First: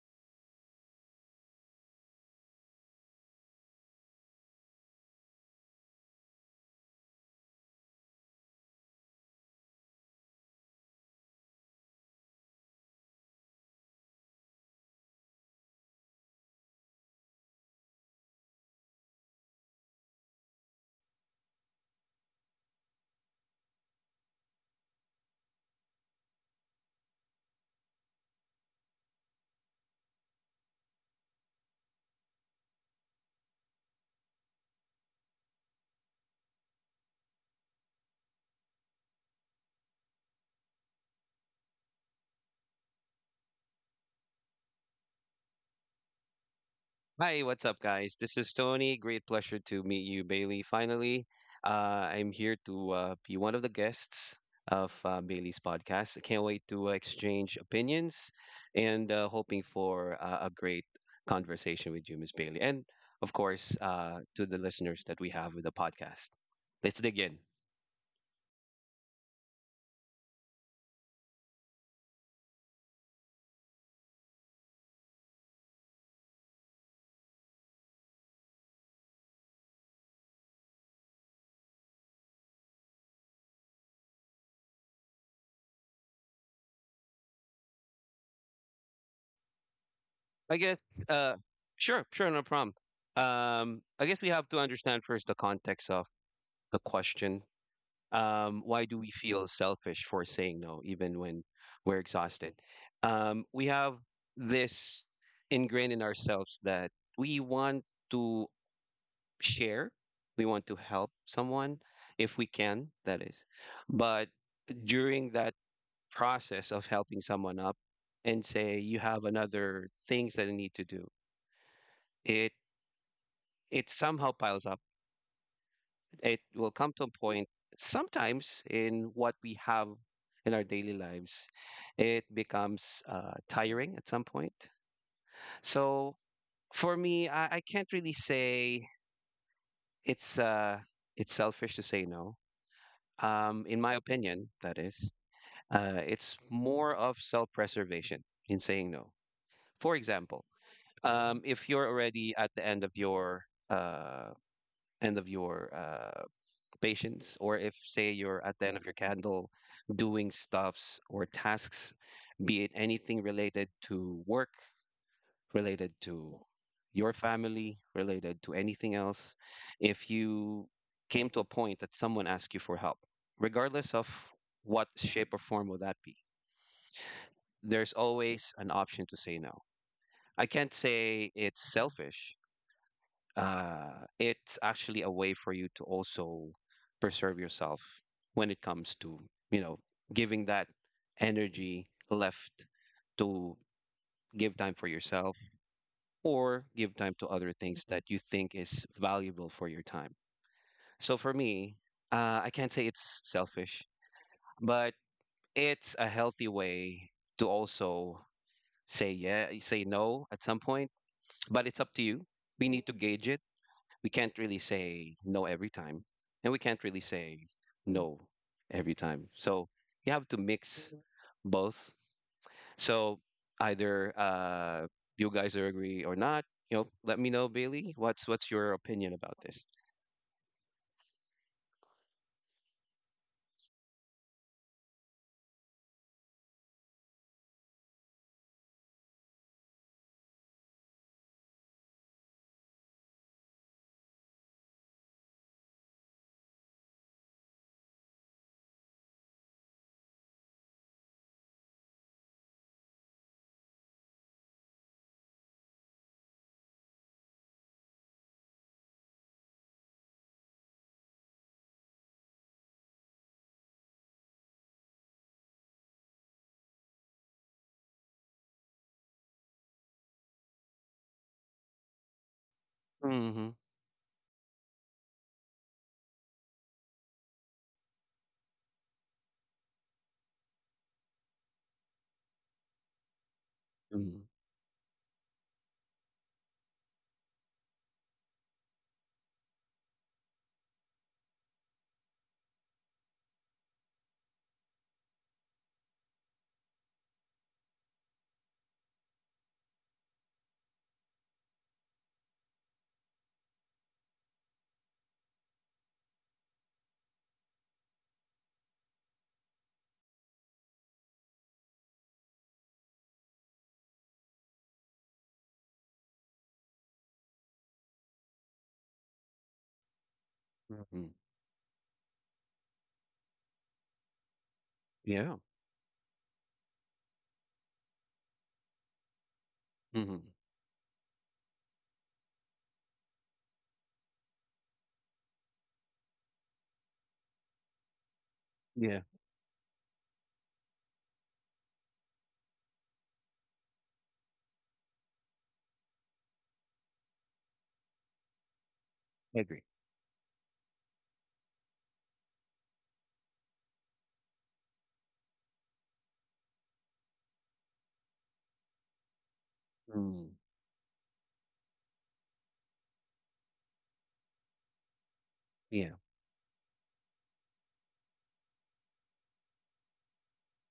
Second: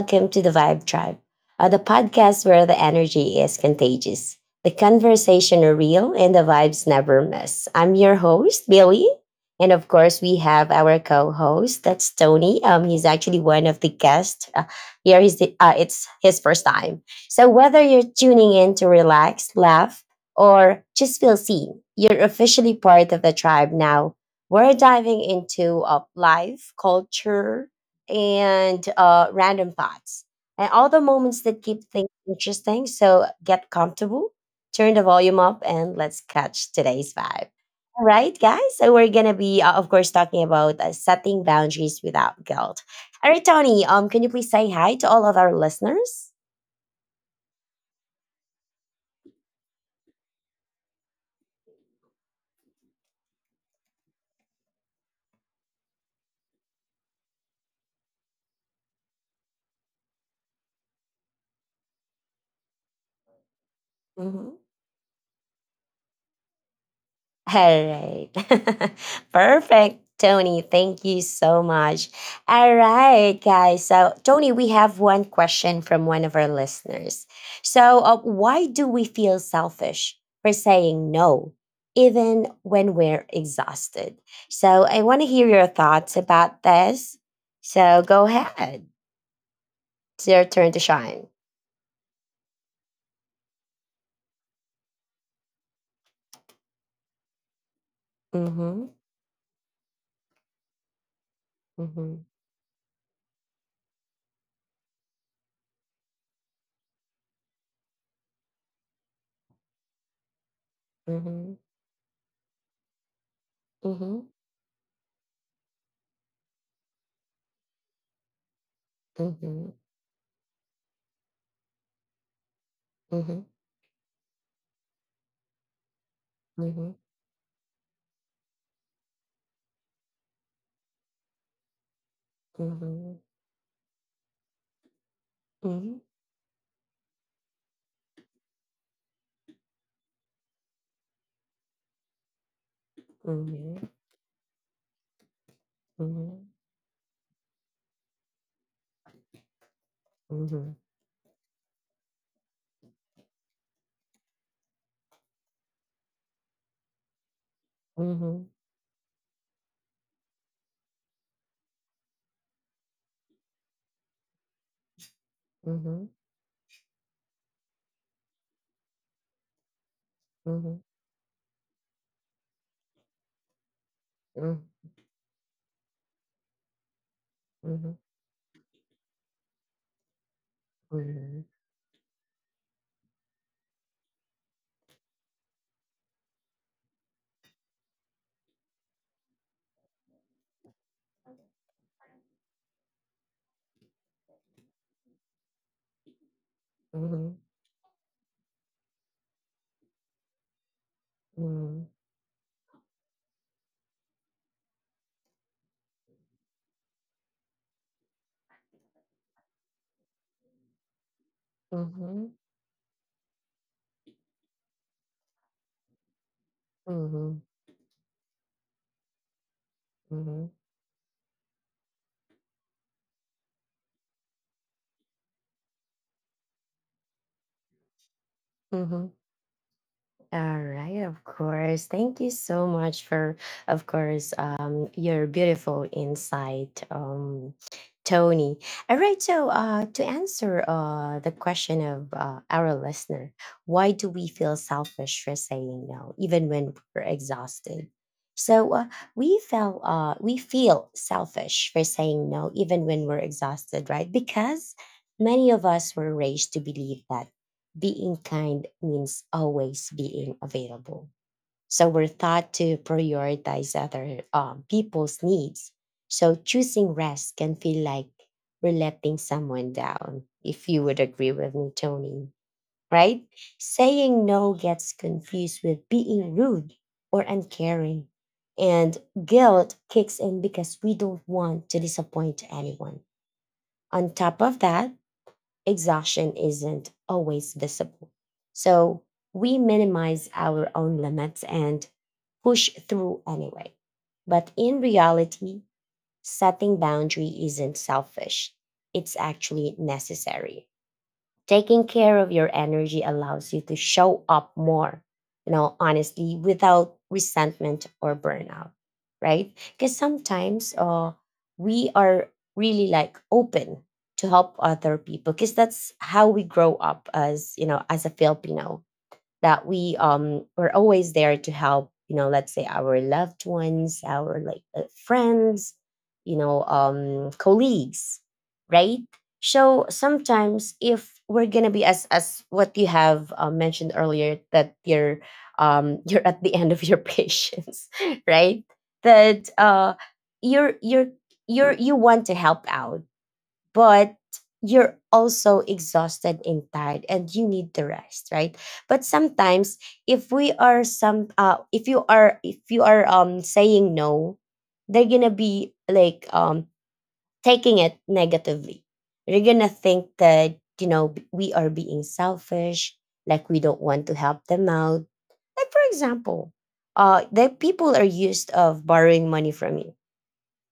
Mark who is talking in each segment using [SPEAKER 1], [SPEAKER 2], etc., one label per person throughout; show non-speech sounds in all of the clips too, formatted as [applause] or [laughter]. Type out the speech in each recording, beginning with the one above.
[SPEAKER 1] Welcome to the Vibe Tribe, the podcast where the energy is contagious, the conversation are real, and the vibes never miss. I'm your host, Billy. And of course, we have our co host, that's Tony. He's actually one of the guests. Here is it's his first time. So, whether you're tuning in to relax, laugh, or just feel seen, you're officially part of the tribe now. We're diving into life, culture, and random thoughts and all the moments that keep things interesting. So get comfortable, turn the volume up, and let's catch today's vibe. All right, guys. So we're gonna be, of course, talking about setting boundaries without guilt. All right, Tony. Can you please say hi to all of our listeners?
[SPEAKER 2] Hi, what's up, guys? This is Tony. Great pleasure to meet you, Bailey. Finally, I'm here to be one of the guests of Bailey's podcast. I can't wait to exchange opinions and hoping for a great conversation with you, Miss Bailey. And of course, to
[SPEAKER 1] Hmm.
[SPEAKER 2] the listeners that we have with the podcast. Let's dig in.
[SPEAKER 1] All right. [laughs] Perfect, Tony. Thank you so much. All right, guys. So, Tony, we have one question from one of our listeners. So, why do we feel selfish for saying no, even when we're exhausted? So, I want to hear your thoughts about this. So, go ahead. It's your
[SPEAKER 2] I
[SPEAKER 1] turn
[SPEAKER 2] guess,
[SPEAKER 1] to shine.
[SPEAKER 2] uh, sure, sure, no problem. I guess we have to understand first the context of the question, why
[SPEAKER 1] Mm-hmm.
[SPEAKER 2] do we feel selfish for saying no, even when we're
[SPEAKER 1] Mm-hmm.
[SPEAKER 2] exhausted? We have this ingrained in ourselves that we want to share, we want to help
[SPEAKER 1] Mm-hmm.
[SPEAKER 2] someone if we can, that is.
[SPEAKER 1] Mm-hmm.
[SPEAKER 2] But during that process of helping someone up and say you have
[SPEAKER 1] Mm-hmm.
[SPEAKER 2] another things that I need to do, it
[SPEAKER 1] Mm-hmm.
[SPEAKER 2] it somehow piles up. It will
[SPEAKER 1] Mm-hmm.
[SPEAKER 2] come to a point sometimes in what we have in our daily lives. It becomes
[SPEAKER 1] Mm-hmm.
[SPEAKER 2] tiring at some point.
[SPEAKER 1] Mm-hmm.
[SPEAKER 2] So for me, I can't really say it's uh, it's selfish to say no. In
[SPEAKER 1] Mhm,
[SPEAKER 2] my opinion, that is, it's
[SPEAKER 1] mhm,
[SPEAKER 2] more of self-preservation in saying no. For example,
[SPEAKER 1] mhm,
[SPEAKER 2] if you're already at the end of your patience, or if, say, you're
[SPEAKER 1] mhm,
[SPEAKER 2] at the end of your candle doing stuffs or tasks, be it anything related to work,
[SPEAKER 1] mhm,
[SPEAKER 2] related
[SPEAKER 1] mhm,
[SPEAKER 2] to your family, related to anything else, if you
[SPEAKER 1] mhm,
[SPEAKER 2] came to a point that someone asked you for help, regardless of what shape or form will that be,
[SPEAKER 1] mhm,
[SPEAKER 2] there's
[SPEAKER 1] mhm,
[SPEAKER 2] always an option to say no. I can't say
[SPEAKER 1] mhm,
[SPEAKER 2] it's selfish. Uh, it's actually a way for you to also preserve yourself when it comes to, you know giving that energy left to give time for yourself or give time to other things that you think is valuable for your time. So for me,
[SPEAKER 1] mhm,
[SPEAKER 2] I can't say it's selfish, but it's a healthy way to also say, yeah, say no at some point, but it's up to you.
[SPEAKER 1] mhm,
[SPEAKER 2] We need to gauge it. We can't really say no every time, and we can't really say no every time. So you have to
[SPEAKER 1] mhm,
[SPEAKER 2] mix both. So either, you guys are agree or not, let me know, Bailey. What's your
[SPEAKER 1] mhm,
[SPEAKER 2] opinion
[SPEAKER 1] mhm.
[SPEAKER 2] about this?
[SPEAKER 1] All right, of course. Thank you so much for, of course, your beautiful insight, Tony. All right, so to answer the question of our listener, why do we feel selfish for saying no, even when we're exhausted? So we feel selfish for saying no, even when we're exhausted, right? Because many of us were raised to believe that being kind means always being available. So we're taught to prioritize other people's needs. So choosing rest can feel like we're letting someone down, if you would agree with me, Tony, right?
[SPEAKER 2] Mm-hmm.
[SPEAKER 1] Saying no gets confused with being rude or uncaring. And guilt kicks in because we don't want to disappoint anyone. On
[SPEAKER 2] Mm-hmm.
[SPEAKER 1] top of that, exhaustion isn't always visible. So we minimize our own limits and push through anyway. But in reality, setting boundary isn't selfish. It's actually necessary. Taking care of your energy allows you to show up more, you know, honestly, without resentment or burnout, right? Because sometimes we are really like open to help other people, because that's how we grow up, as you know, as a Filipino, that we, we're
[SPEAKER 2] Hmm.
[SPEAKER 1] always there to help, you know, let's say our loved ones, our like
[SPEAKER 2] Yeah.
[SPEAKER 1] friends, you know, colleagues, right? So
[SPEAKER 2] Mm-hmm.
[SPEAKER 1] sometimes, if we're gonna be as what you have mentioned earlier, that you're [laughs] you're at the end of your [laughs] patience, right?
[SPEAKER 2] Yeah.
[SPEAKER 1] That you're you're you want to help out, but you're also exhausted and tired and you need the rest, right? But
[SPEAKER 2] I agree.
[SPEAKER 1] sometimes, if we are some, if you are saying no, they're gonna be like, taking it negatively. They're gonna think
[SPEAKER 2] Mm.
[SPEAKER 1] that, you know, we are being selfish, like we don't want to help them out. Like for
[SPEAKER 2] Yeah.
[SPEAKER 1] example, the people are used of borrowing money from you,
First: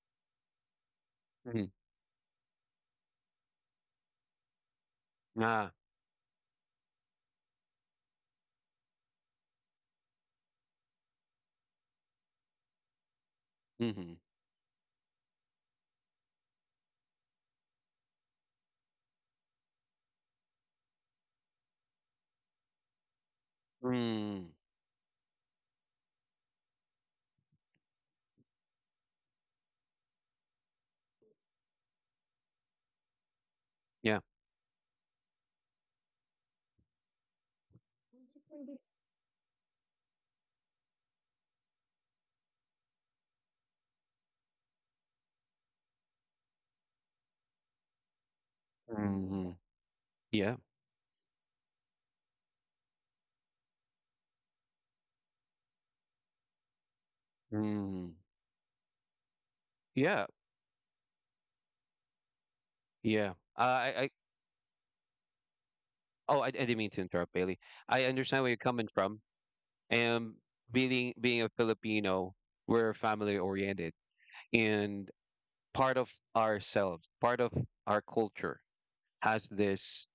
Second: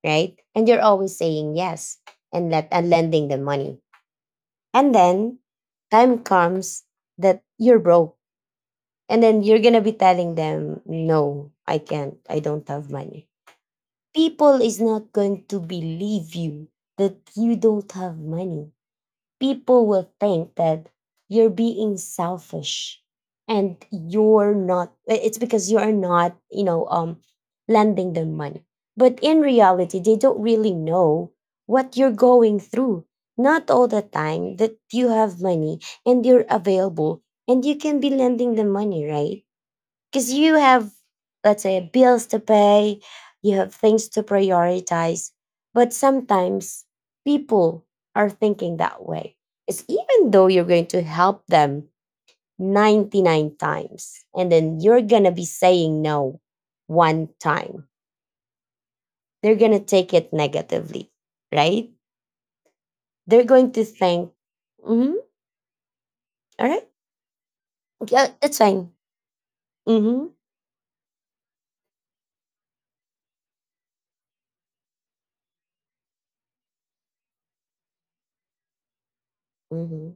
[SPEAKER 1] right? And you're always saying
[SPEAKER 2] Mm-hmm.
[SPEAKER 1] yes, and lending them money, and then
[SPEAKER 2] Ah.
[SPEAKER 1] time comes that you're broke. And then you're going to be telling them, no, I can't. I don't have money.
[SPEAKER 2] Mm-hmm.
[SPEAKER 1] People is not going to believe you that you don't have money. People will think that you're being selfish, and
[SPEAKER 2] Mm.
[SPEAKER 1] you're not. It's because you're not, you know, lending them money. But in reality, they don't really know what you're going through. Not all the
[SPEAKER 2] Yeah.
[SPEAKER 1] time that you have money and you're available and you can be lending them money, right? Because you have, let's say, bills to pay, you have things to prioritize. But sometimes people are thinking that way.
[SPEAKER 2] Mm-hmm.
[SPEAKER 1] It's even though
[SPEAKER 2] Yeah.
[SPEAKER 1] you're going to help them 99 times and then you're going to be saying no one time,
[SPEAKER 2] Mm.
[SPEAKER 1] they're going to take
[SPEAKER 2] Yeah.
[SPEAKER 1] it negatively, right?
[SPEAKER 2] Yeah.
[SPEAKER 1] They're going to
[SPEAKER 2] I
[SPEAKER 1] think. Mm-hmm.
[SPEAKER 2] Oh, I
[SPEAKER 1] All
[SPEAKER 2] didn't
[SPEAKER 1] right.
[SPEAKER 2] mean to interrupt, Bailey. I
[SPEAKER 1] Yeah,
[SPEAKER 2] understand where you're
[SPEAKER 1] it's
[SPEAKER 2] coming
[SPEAKER 1] fine.
[SPEAKER 2] from.
[SPEAKER 1] Mm-hmm.
[SPEAKER 2] And being a Filipino, we're family oriented, and part of ourselves, part of our culture, has this
[SPEAKER 1] Mm-hmm.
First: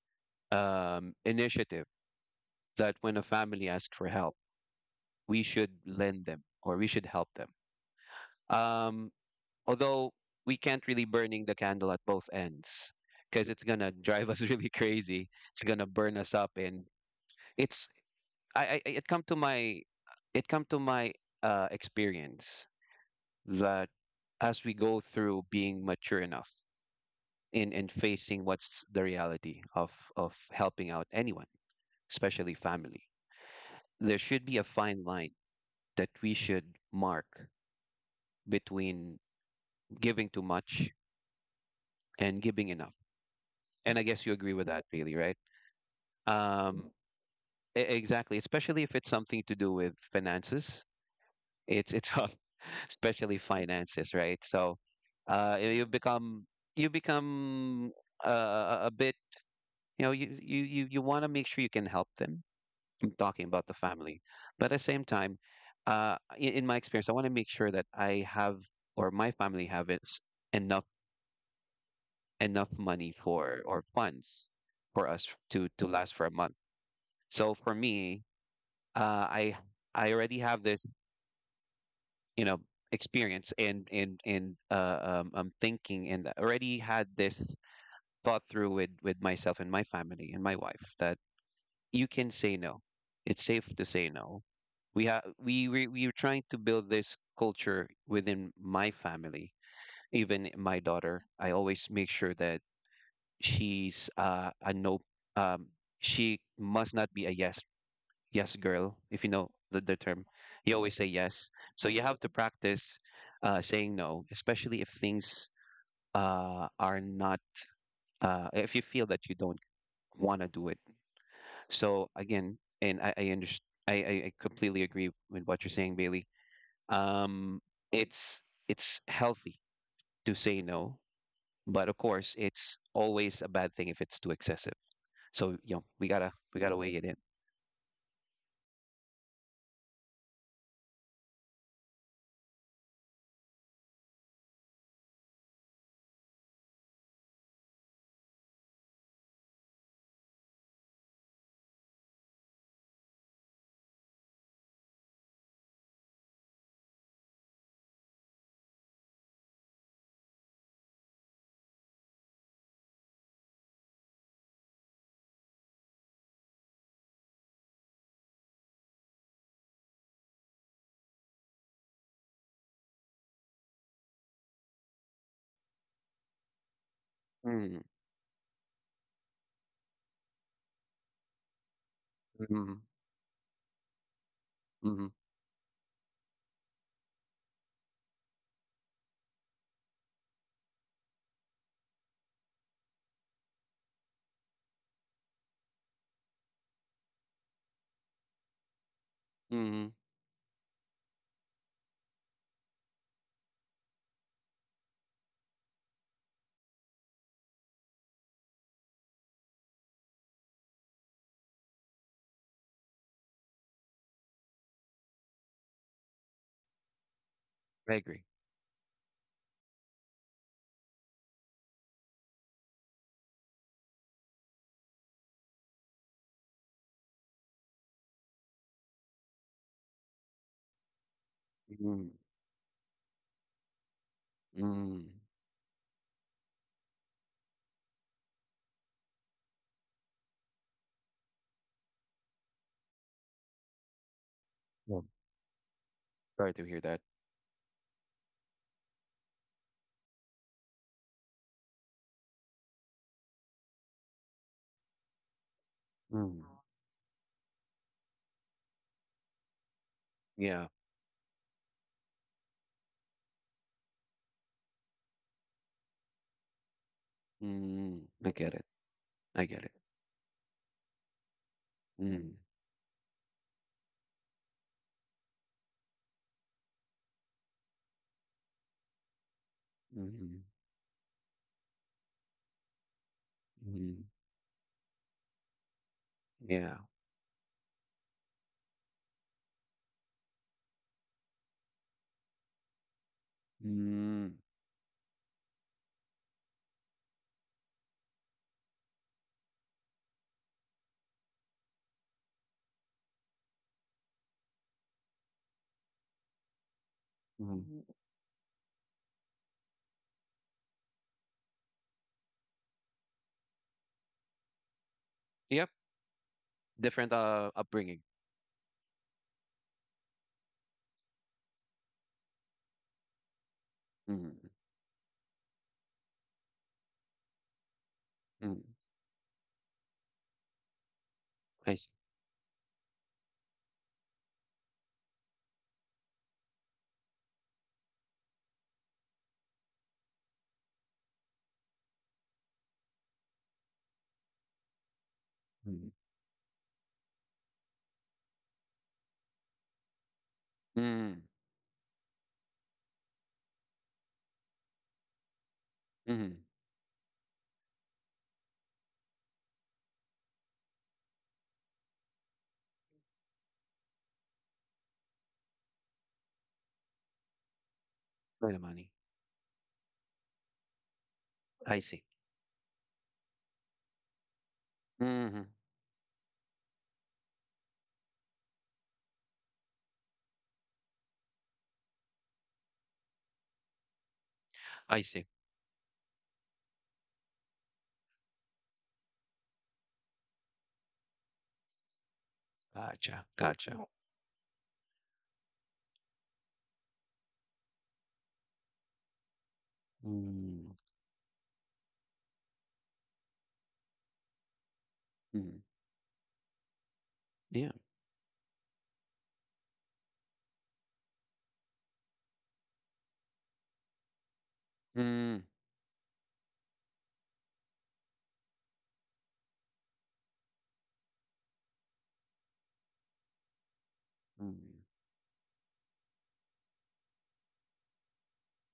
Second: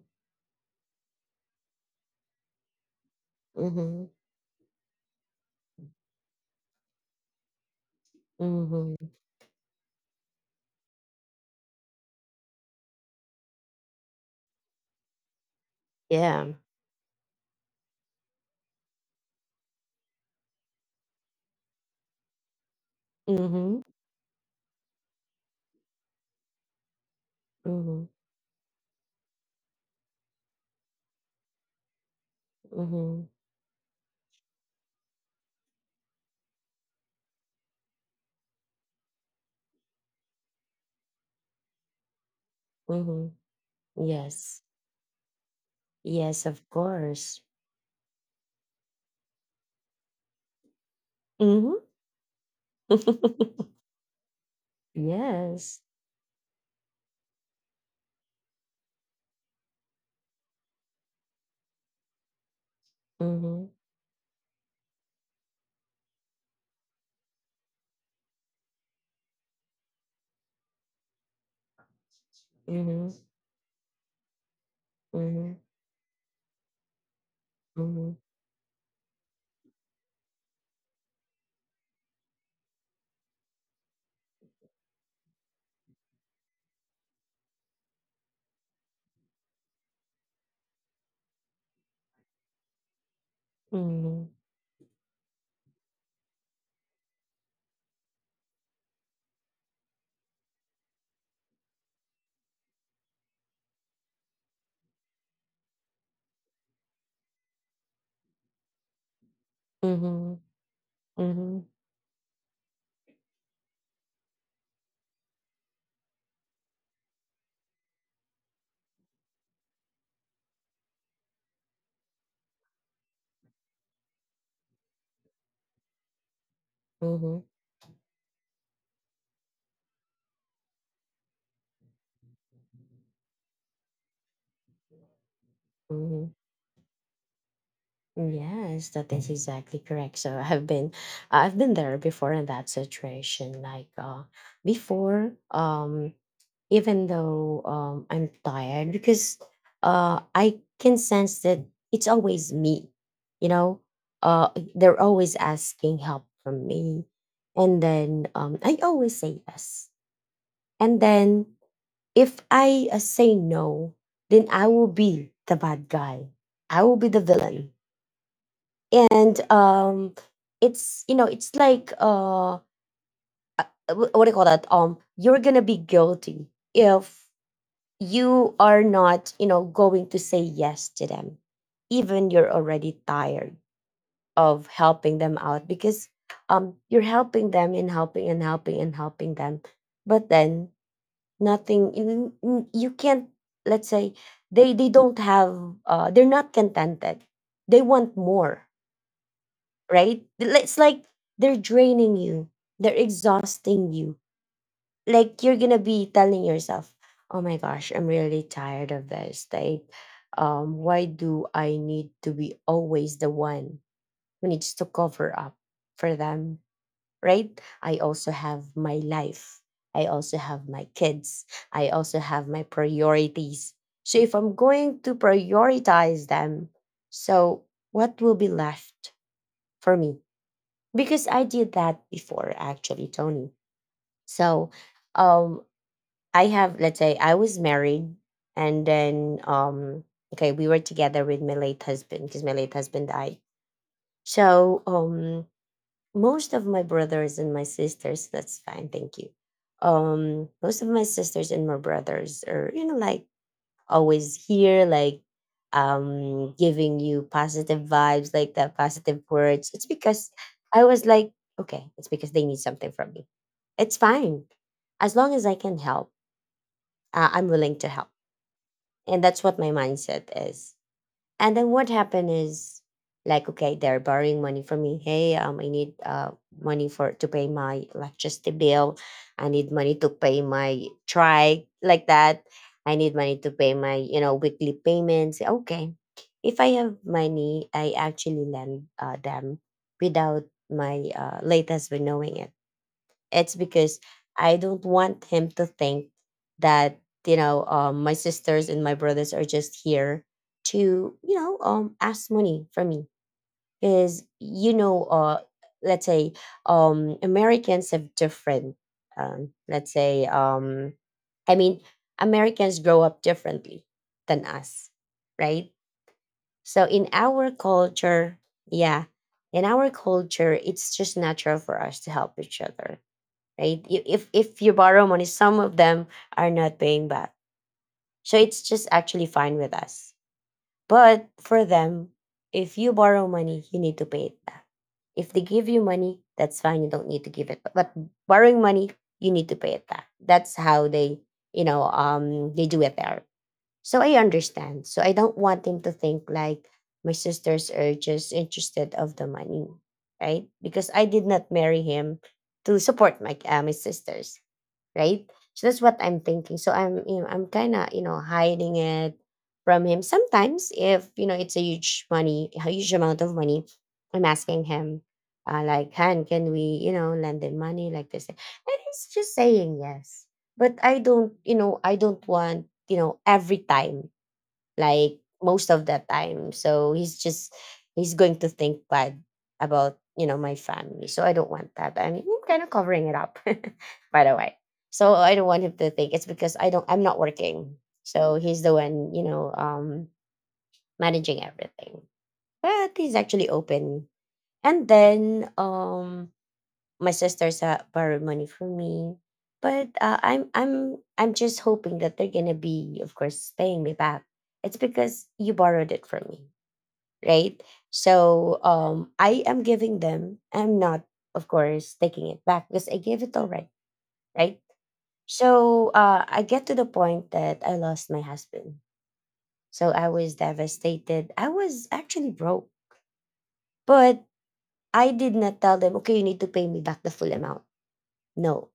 [SPEAKER 2] initiative that when a family asks
[SPEAKER 1] Mm-hmm.
[SPEAKER 2] for help, we should lend them or we should help them.
[SPEAKER 1] Mm-hmm.
[SPEAKER 2] Um, although we can't really burning the candle at both ends because it's gonna drive us [laughs] really crazy. It's gonna burn us up,
[SPEAKER 1] Yeah.
[SPEAKER 2] and it's I- it come to my experience
[SPEAKER 1] Mm-hmm.
[SPEAKER 2] that as we go through being mature enough in
[SPEAKER 1] Mm-hmm.
[SPEAKER 2] facing what's the reality of helping out anyone, especially family,
[SPEAKER 1] Mm-hmm.
[SPEAKER 2] there should be a fine line that we should mark between giving too much and giving enough.
[SPEAKER 1] Mm-hmm.
[SPEAKER 2] And I guess you agree
[SPEAKER 1] Yes.
[SPEAKER 2] with that, Bailey, right?
[SPEAKER 1] Yes, of
[SPEAKER 2] Um,
[SPEAKER 1] course.
[SPEAKER 2] exactly, especially if it's something to do with finances.
[SPEAKER 1] Mm-hmm.
[SPEAKER 2] It's [laughs] tough, especially
[SPEAKER 1] [laughs]
[SPEAKER 2] finances, right? So, you
[SPEAKER 1] Yes.
[SPEAKER 2] you become a bit, you want to make sure you can help them. I'm talking
[SPEAKER 1] Mm-hmm.
[SPEAKER 2] about the family, but at the same time, in my experience, I want to make sure that I have or my family have it, enough enough money
[SPEAKER 1] Mm-hmm.
[SPEAKER 2] for or funds for us
[SPEAKER 1] Mm-hmm.
[SPEAKER 2] to last for a month. So for
[SPEAKER 1] Mm-hmm.
[SPEAKER 2] me, uh, I I already have this you know experience and thinking, and already had this thought through with myself and my family and my wife that you can say no, it's safe to say
[SPEAKER 1] Mm-hmm.
[SPEAKER 2] no. We have we, we we are trying to build this culture within my family. Even my daughter, I always make sure that she's a no. Um she must not be a yes girl, if you know the term.
[SPEAKER 1] Mm-hmm.
[SPEAKER 2] You always say yes.
[SPEAKER 1] Mm-hmm.
[SPEAKER 2] So you have to practice saying no, especially if things are not, if you feel that you don't want to do it. So again, and I understand, I completely agree with what you're saying, Bailey.
[SPEAKER 1] Mm-hmm.
[SPEAKER 2] Um, it's healthy to say no, but of course, it's always a bad thing if it's too excessive. So, we
[SPEAKER 1] Mm-hmm.
[SPEAKER 2] gotta we gotta weigh it in.
[SPEAKER 1] Yes, that is exactly correct. So I've been there before in that situation. Like before, even though I'm tired, because I can sense that it's always me, you know? Uh they're always asking help from me. And then I always say yes. And then if I say no, then I will be the bad guy. I will be the villain. And it's, you know, it's like uh, what do you call that, you're gonna be guilty if
[SPEAKER 2] Mm,
[SPEAKER 1] you are not, you know, going to say yes to them, even you're
[SPEAKER 2] mm,
[SPEAKER 1] already tired of
[SPEAKER 2] mm,
[SPEAKER 1] helping them out, because you're helping them and helping and helping and helping them. But then, nothing. You you can't, let's say, they don't have, they're not contented. They want more,
[SPEAKER 2] mm.
[SPEAKER 1] right? It's like they're draining you, they're exhausting you. Like you're gonna be telling yourself, "Oh my gosh, I'm really tired of this." Like, why do I need to be always the one who needs to cover up for them, right?
[SPEAKER 2] I
[SPEAKER 1] I
[SPEAKER 2] agree.
[SPEAKER 1] also have my life. I also have my kids. I also have my priorities. So if I'm going to prioritize them, so what will be left for me? Because I did that
[SPEAKER 2] Mm.
[SPEAKER 1] before actually, Tony. So
[SPEAKER 2] Mm.
[SPEAKER 1] um I have, let's say I was married, and then okay, we were together with my late husband, because my late husband died. So
[SPEAKER 2] Yeah.
[SPEAKER 1] most
[SPEAKER 2] Sorry
[SPEAKER 1] of
[SPEAKER 2] to hear
[SPEAKER 1] my
[SPEAKER 2] that.
[SPEAKER 1] brothers and my sisters, that's fine, thank you. Most of my sisters and my brothers are, you know, like always here, like
[SPEAKER 2] Mm.
[SPEAKER 1] giving you positive vibes, like that positive words. It's because
[SPEAKER 2] Yeah.
[SPEAKER 1] I was like, okay, it's because they need something from me. It's fine. As long as I can help, I'm willing to
[SPEAKER 2] Mm.
[SPEAKER 1] help.
[SPEAKER 2] I get it.
[SPEAKER 1] And that's
[SPEAKER 2] I
[SPEAKER 1] what
[SPEAKER 2] get
[SPEAKER 1] my
[SPEAKER 2] it.
[SPEAKER 1] mindset is. And then what happened
[SPEAKER 2] Mm.
[SPEAKER 1] is, like, okay, they're borrowing money from me. Hey, I need money for to pay my electricity bill. I need money to pay
[SPEAKER 2] Mm.
[SPEAKER 1] my try like that. I need money to pay my,
[SPEAKER 2] Mm.
[SPEAKER 1] you know, weekly payments. Okay. If I
[SPEAKER 2] Yeah.
[SPEAKER 1] have money, I actually lend them without my late husband knowing it. It's because
[SPEAKER 2] Mm.
[SPEAKER 1] I don't want him to think that, you know, my sisters and my brothers are just here to, you know, ask money from me, because, you know, let's say
[SPEAKER 2] Mm.
[SPEAKER 1] Americans have different let's say I mean Americans grow up differently than us,
[SPEAKER 2] Yep.
[SPEAKER 1] right? So in
[SPEAKER 2] Different
[SPEAKER 1] our
[SPEAKER 2] upbringing.
[SPEAKER 1] culture, yeah, in our culture, it's just natural for us to help each other, right? If
[SPEAKER 2] Mm.
[SPEAKER 1] if you borrow money, some of them are not paying back, so it's
[SPEAKER 2] Mm.
[SPEAKER 1] just actually fine with us. But for
[SPEAKER 2] I see.
[SPEAKER 1] them, if you borrow money, you need to pay it back. If they give you money, that's fine. You don't need to give it, but borrowing money, you need to pay it back. That's how they, you know, they do it there. So I understand. So I don't want him to
[SPEAKER 2] Mm.
[SPEAKER 1] think like my sisters are just interested of the money, right? Because I
[SPEAKER 2] Mm.
[SPEAKER 1] did not marry him to support my my sisters, right? So that's what I'm
[SPEAKER 2] Mm.
[SPEAKER 1] thinking. So I'm, you know, I'm kind of, you know, hiding it from him. Sometimes, if you know, it's a huge money, a huge amount of money, I'm asking him, like, Han, can we, you know, lend him money like this? And
[SPEAKER 2] Right, Amani.
[SPEAKER 1] he's just saying yes. But I don't, you know,
[SPEAKER 2] I
[SPEAKER 1] I
[SPEAKER 2] see.
[SPEAKER 1] don't want, you know, every time like
[SPEAKER 2] Mm.
[SPEAKER 1] most of the time. So he's going to think bad about, you know, my family. So I don't want that. I mean, I'm kind of covering it up, [laughs] by the way.
[SPEAKER 2] I
[SPEAKER 1] So
[SPEAKER 2] see.
[SPEAKER 1] I don't want him to think. It's because I don't. I'm not working. So he's the one, you know, managing everything. But he's
[SPEAKER 2] Gotcha.
[SPEAKER 1] actually
[SPEAKER 2] Gotcha.
[SPEAKER 1] open. And then my sisters borrowed money from me, but uh, i'm
[SPEAKER 2] Mm.
[SPEAKER 1] i'm i'm just hoping that they're gonna be, of course, paying me back. It's because you
[SPEAKER 2] Mm.
[SPEAKER 1] borrowed it from me, right?
[SPEAKER 2] Yeah.
[SPEAKER 1] So I am giving them. I'm not, of course, taking it back, because I gave it already, right?
[SPEAKER 2] Mm.
[SPEAKER 1] So I get to the point that I lost my husband. So I was devastated, I was actually broke. But
[SPEAKER 2] Mm.
[SPEAKER 1] I did not tell them, okay, you need to pay me back the full amount, no.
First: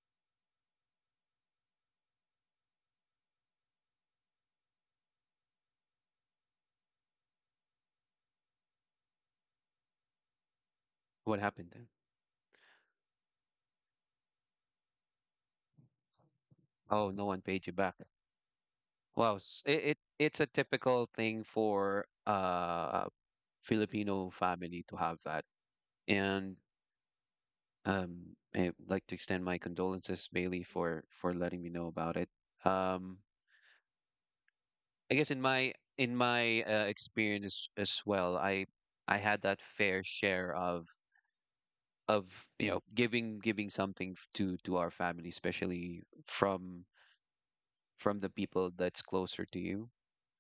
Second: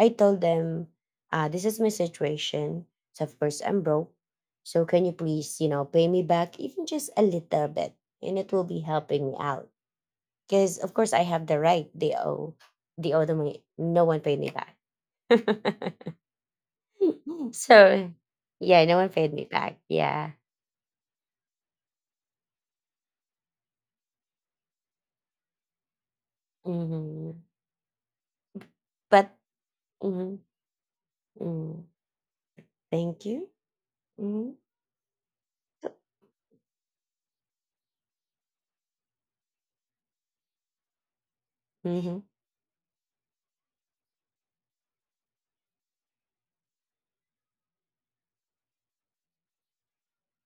[SPEAKER 1] I told them, this is my situation. So of course I'm broke. So can you please, pay me back even just a little bit, and it will be helping me out. Because of course I
[SPEAKER 2] What
[SPEAKER 1] have the
[SPEAKER 2] happened
[SPEAKER 1] right.
[SPEAKER 2] then?
[SPEAKER 1] They owe the money. No one paid me back. [laughs]
[SPEAKER 2] Oh, no one paid you back.
[SPEAKER 1] so yeah, no one paid
[SPEAKER 2] Wow,
[SPEAKER 1] me back.
[SPEAKER 2] it, it
[SPEAKER 1] Yeah.
[SPEAKER 2] it's a typical thing for Filipino family to have that. And
[SPEAKER 1] Hmm.
[SPEAKER 2] I'd like to
[SPEAKER 1] But
[SPEAKER 2] extend my condolences,
[SPEAKER 1] mhm,
[SPEAKER 2] Bailey, for letting me
[SPEAKER 1] mm,
[SPEAKER 2] know about it. Um,
[SPEAKER 1] thank you. Hmm.
[SPEAKER 2] I guess in my experience as well, I had that fair share of
[SPEAKER 1] Hmm.
[SPEAKER 2] of giving something to our family, especially from the people that's closer to you.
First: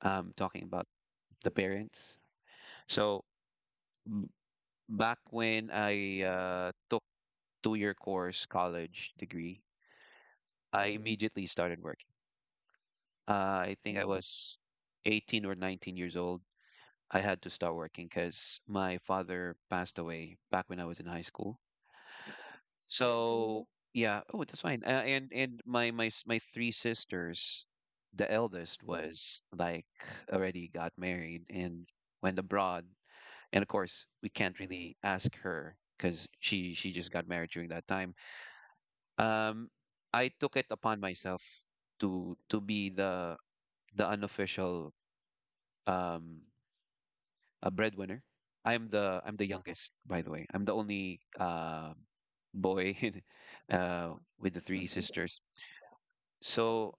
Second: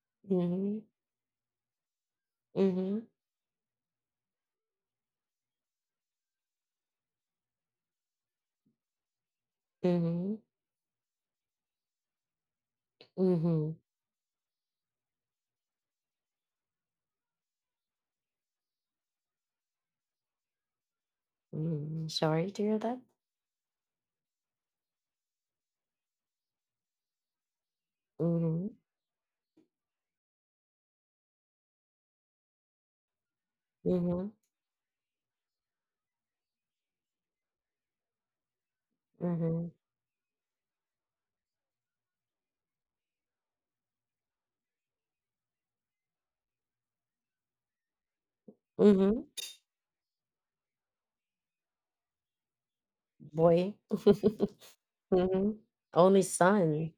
[SPEAKER 2] Talking
[SPEAKER 1] Hmm.
[SPEAKER 2] about the parents.
[SPEAKER 1] Hmm.
[SPEAKER 2] So m- back when I took 2-year course college degree,
[SPEAKER 1] Hmm.
[SPEAKER 2] I immediately started working.
[SPEAKER 1] Hmm.
[SPEAKER 2] I think I was 18 or 19 years old. I had to start working because my father passed away back when I was in high school. Oh.
[SPEAKER 1] Hmm. Sorry to hear that.
[SPEAKER 2] Oh, yeah, oh, that's fine. And my my three sisters, the
[SPEAKER 1] Hmm.
[SPEAKER 2] eldest was like already got married and went abroad. And of course, we
[SPEAKER 1] Mhm,
[SPEAKER 2] can't really ask her because she just got married during that time.
[SPEAKER 1] mhm,
[SPEAKER 2] Um, I took it upon myself to be the unofficial um a breadwinner. I'm the
[SPEAKER 1] mhm,
[SPEAKER 2] I'm the youngest, by the way. I'm the only boy [laughs]
[SPEAKER 1] boy.
[SPEAKER 2] uh with
[SPEAKER 1] [laughs]
[SPEAKER 2] the three sisters.
[SPEAKER 1] Mhm, only son.
[SPEAKER 2] So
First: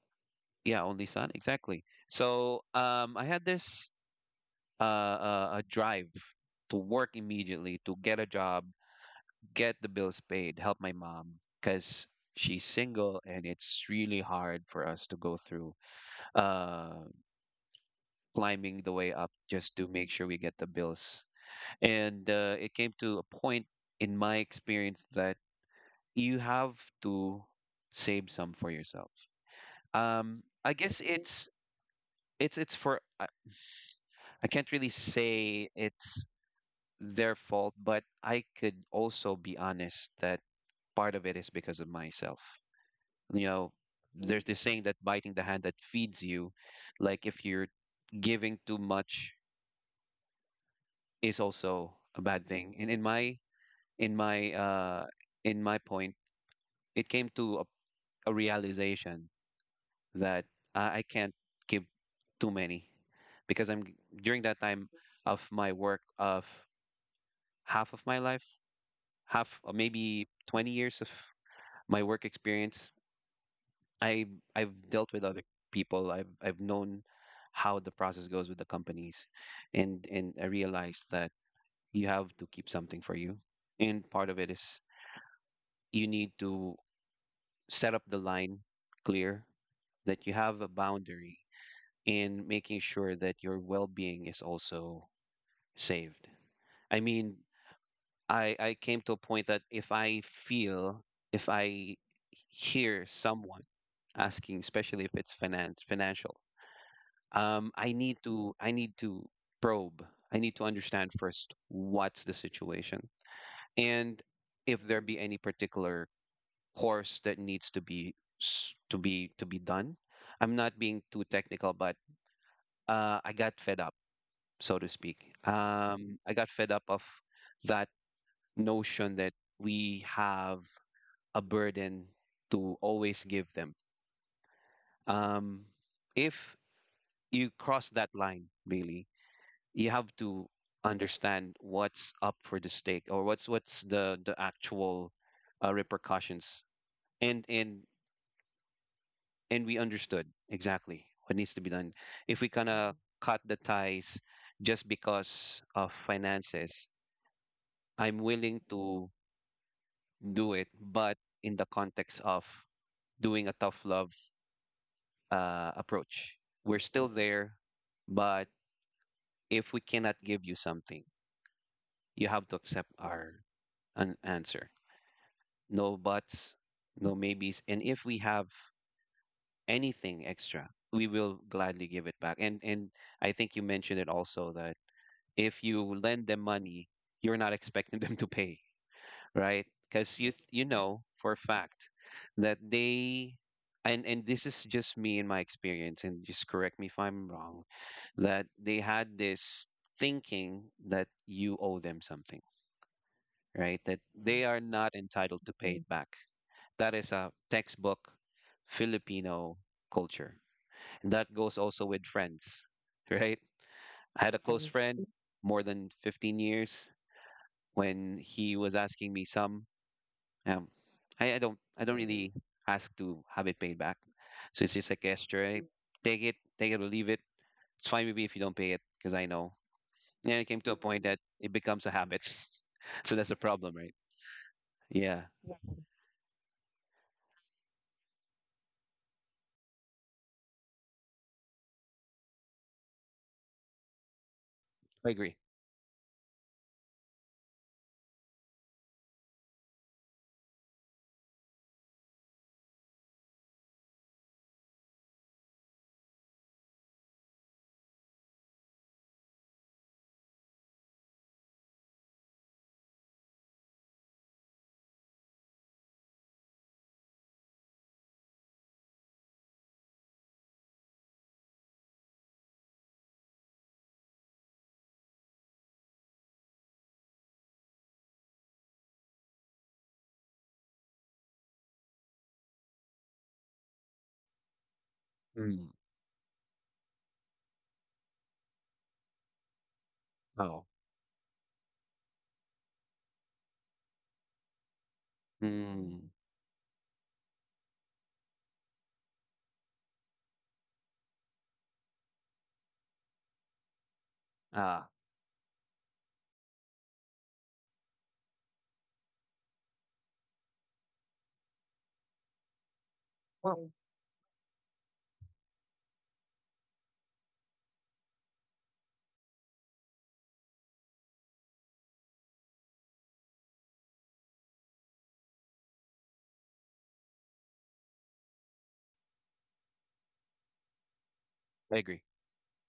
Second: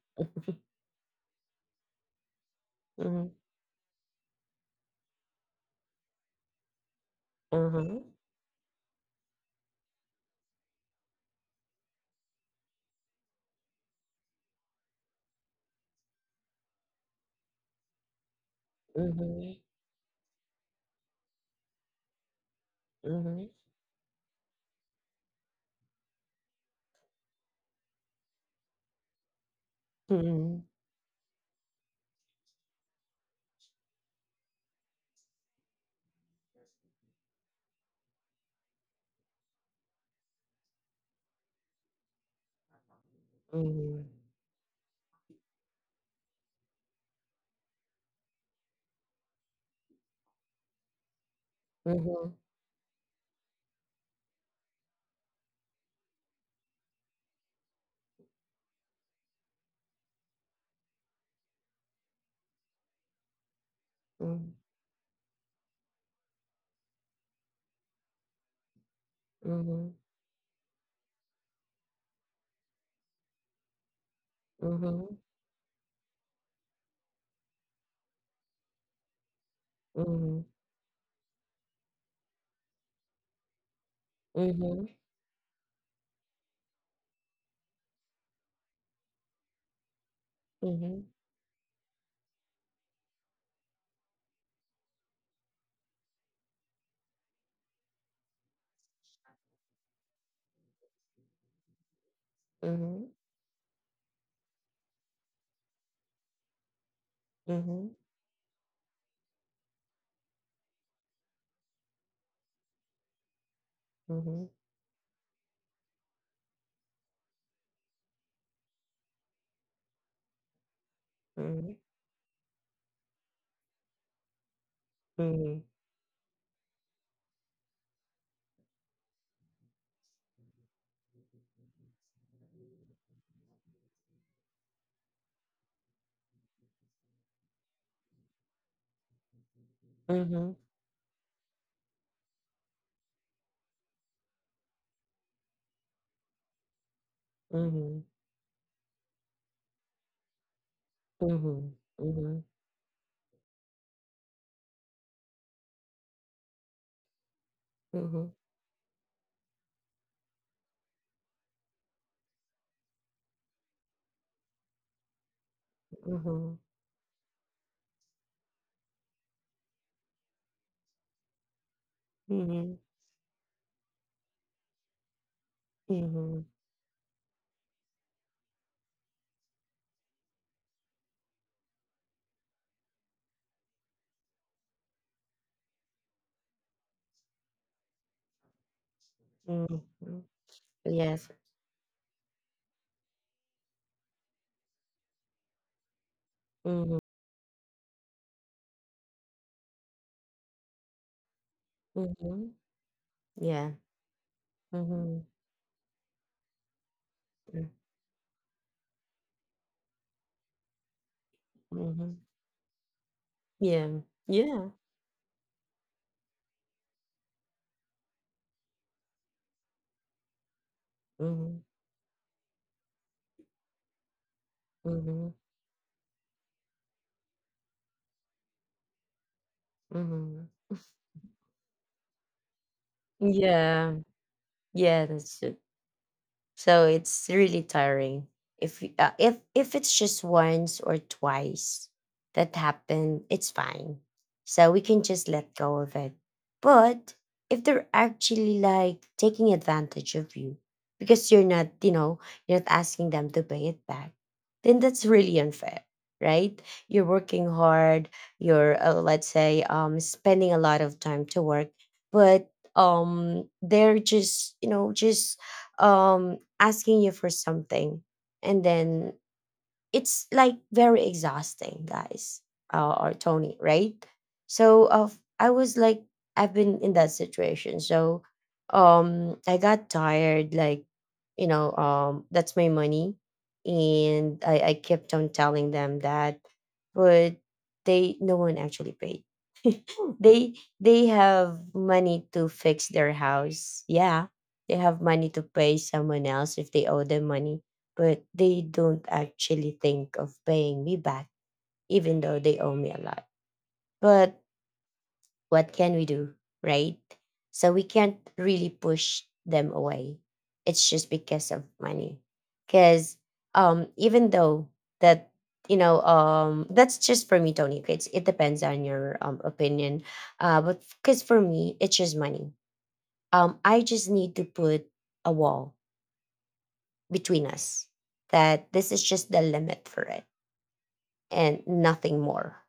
[SPEAKER 2] yeah, only son, exactly. So I
[SPEAKER 1] Mhm,
[SPEAKER 2] had this a drive to work immediately, to
[SPEAKER 1] uh-huh,
[SPEAKER 2] get a job, get the bills paid, help my mom because she's single and it's really hard for us to go through uh climbing the way up
[SPEAKER 1] mhm,
[SPEAKER 2] just to make sure we get the bills. And it came to a
[SPEAKER 1] mhm,
[SPEAKER 2] point in my experience that you have to save some for yourself.
[SPEAKER 1] mhm,
[SPEAKER 2] I guess it's for I can't really say it's their fault, but I could also be honest that part of it is because of myself. You know,
[SPEAKER 1] mhm,
[SPEAKER 2] there's this saying that biting the hand that feeds you, like if you're giving too much is also a
[SPEAKER 1] mhm,
[SPEAKER 2] bad thing. And in my uh in my point, it came to a realization that I can't give too many because during
[SPEAKER 1] mhm,
[SPEAKER 2] that time of my work of half of my life, half or maybe 20 years of my work experience, I I've
[SPEAKER 1] mhm,
[SPEAKER 2] dealt
[SPEAKER 1] mhm,
[SPEAKER 2] with other people. I've known how the process goes with the companies, and I realized that you have to keep something for you, and part of it
[SPEAKER 1] mhm,
[SPEAKER 2] is
[SPEAKER 1] mhm,
[SPEAKER 2] you need to set up the line clear that you have a
[SPEAKER 1] mhm, mhm,
[SPEAKER 2] boundary in making sure that your well-being is also saved. I mean, I came to a point that if I hear someone asking, especially if it's finance financial, I
[SPEAKER 1] mhm,
[SPEAKER 2] need to I need to probe. I need to understand first what's the situation, and
[SPEAKER 1] mhm,
[SPEAKER 2] if there be any particular course that needs to be s- to be done. I'm not being too technical, but I got fed up, so to speak. I got fed up of that notion that we have a burden to always give them. Um, if you cross that line, really, you have
[SPEAKER 1] mhm, mhm, mhm,
[SPEAKER 2] to
[SPEAKER 1] mhm,
[SPEAKER 2] understand what's up for the stake or what's the actual repercussions. And
[SPEAKER 1] mhm,
[SPEAKER 2] and
[SPEAKER 1] mhm,
[SPEAKER 2] and we understood exactly what needs to be
[SPEAKER 1] mhm,
[SPEAKER 2] done. If we kind of cut the ties just because of finances, I'm willing to do it, but in the context of doing a tough love approach.
[SPEAKER 1] mhm,
[SPEAKER 2] We're still there, but if we cannot give you something, you have to accept our an answer. No
[SPEAKER 1] mhm, mhm,
[SPEAKER 2] buts, no maybes, and if we have anything extra, we will gladly give it back. And I think you mentioned it also that if you lend them money, you're not expecting [laughs] them to pay. Right? Because
[SPEAKER 1] mhm.
[SPEAKER 2] you know
[SPEAKER 1] Yes.
[SPEAKER 2] for a fact that they and this is just me in my experience, and just correct me
[SPEAKER 1] Mhm.
[SPEAKER 2] if I'm wrong, that they had this thinking that you owe them something,
[SPEAKER 1] Mhm. Yeah.
[SPEAKER 2] right? That they are not
[SPEAKER 1] Mhm.
[SPEAKER 2] entitled to pay it back. That is a
[SPEAKER 1] Mm,
[SPEAKER 2] textbook Filipino culture. And that goes also with
[SPEAKER 1] mhm.
[SPEAKER 2] friends, [laughs] right?
[SPEAKER 1] Yeah.
[SPEAKER 2] I had a close
[SPEAKER 1] Yeah.
[SPEAKER 2] friend more than 15 years when he was asking me some. Um, I don't
[SPEAKER 1] Mhm.
[SPEAKER 2] I don't really ask to have it paid back. So it's just a
[SPEAKER 1] Mhm.
[SPEAKER 2] gesture. I take it or leave it. It's fine with me if you don't pay it because I know. Yeah,
[SPEAKER 1] Mhm.
[SPEAKER 2] it came to a point that it becomes a habit. [laughs] So that's a problem,
[SPEAKER 1] Yeah.
[SPEAKER 2] right?
[SPEAKER 1] Yeah,
[SPEAKER 2] Yeah,
[SPEAKER 1] that's So it's really tiring. If y- if if it's just once or twice that happened, it's fine. So we can
[SPEAKER 2] I
[SPEAKER 1] just
[SPEAKER 2] agree.
[SPEAKER 1] let go of it. But if they're actually like taking advantage of you because you're not, you're not asking them to pay it back, then that's really unfair, right? You're working hard. You're let's say spending a lot of time to work, but they're just just um asking you for something, and then it's like very exhausting, guys, or Tony, right? So I was like, I've been in that situation. So I got tired, like, that's my money, and I kept on telling
[SPEAKER 2] Mm.
[SPEAKER 1] them that. But they no one actually paid. they
[SPEAKER 2] Oh.
[SPEAKER 1] they have money to fix their house. Yeah, they have money to pay
[SPEAKER 2] Mm.
[SPEAKER 1] someone else if they owe them money, but they don't actually think of paying me back, even though they owe me a lot. But
[SPEAKER 2] Ah,
[SPEAKER 1] what can we do, right? So we can't really push them away. It's just because of money. Because even though that, that's just for me, Tony. Okay, it depends on your opinion. But because for me, it's just money. Um, I just need to put a wall between us, that this is just the limit for it, and
[SPEAKER 2] I agree.
[SPEAKER 1] nothing more.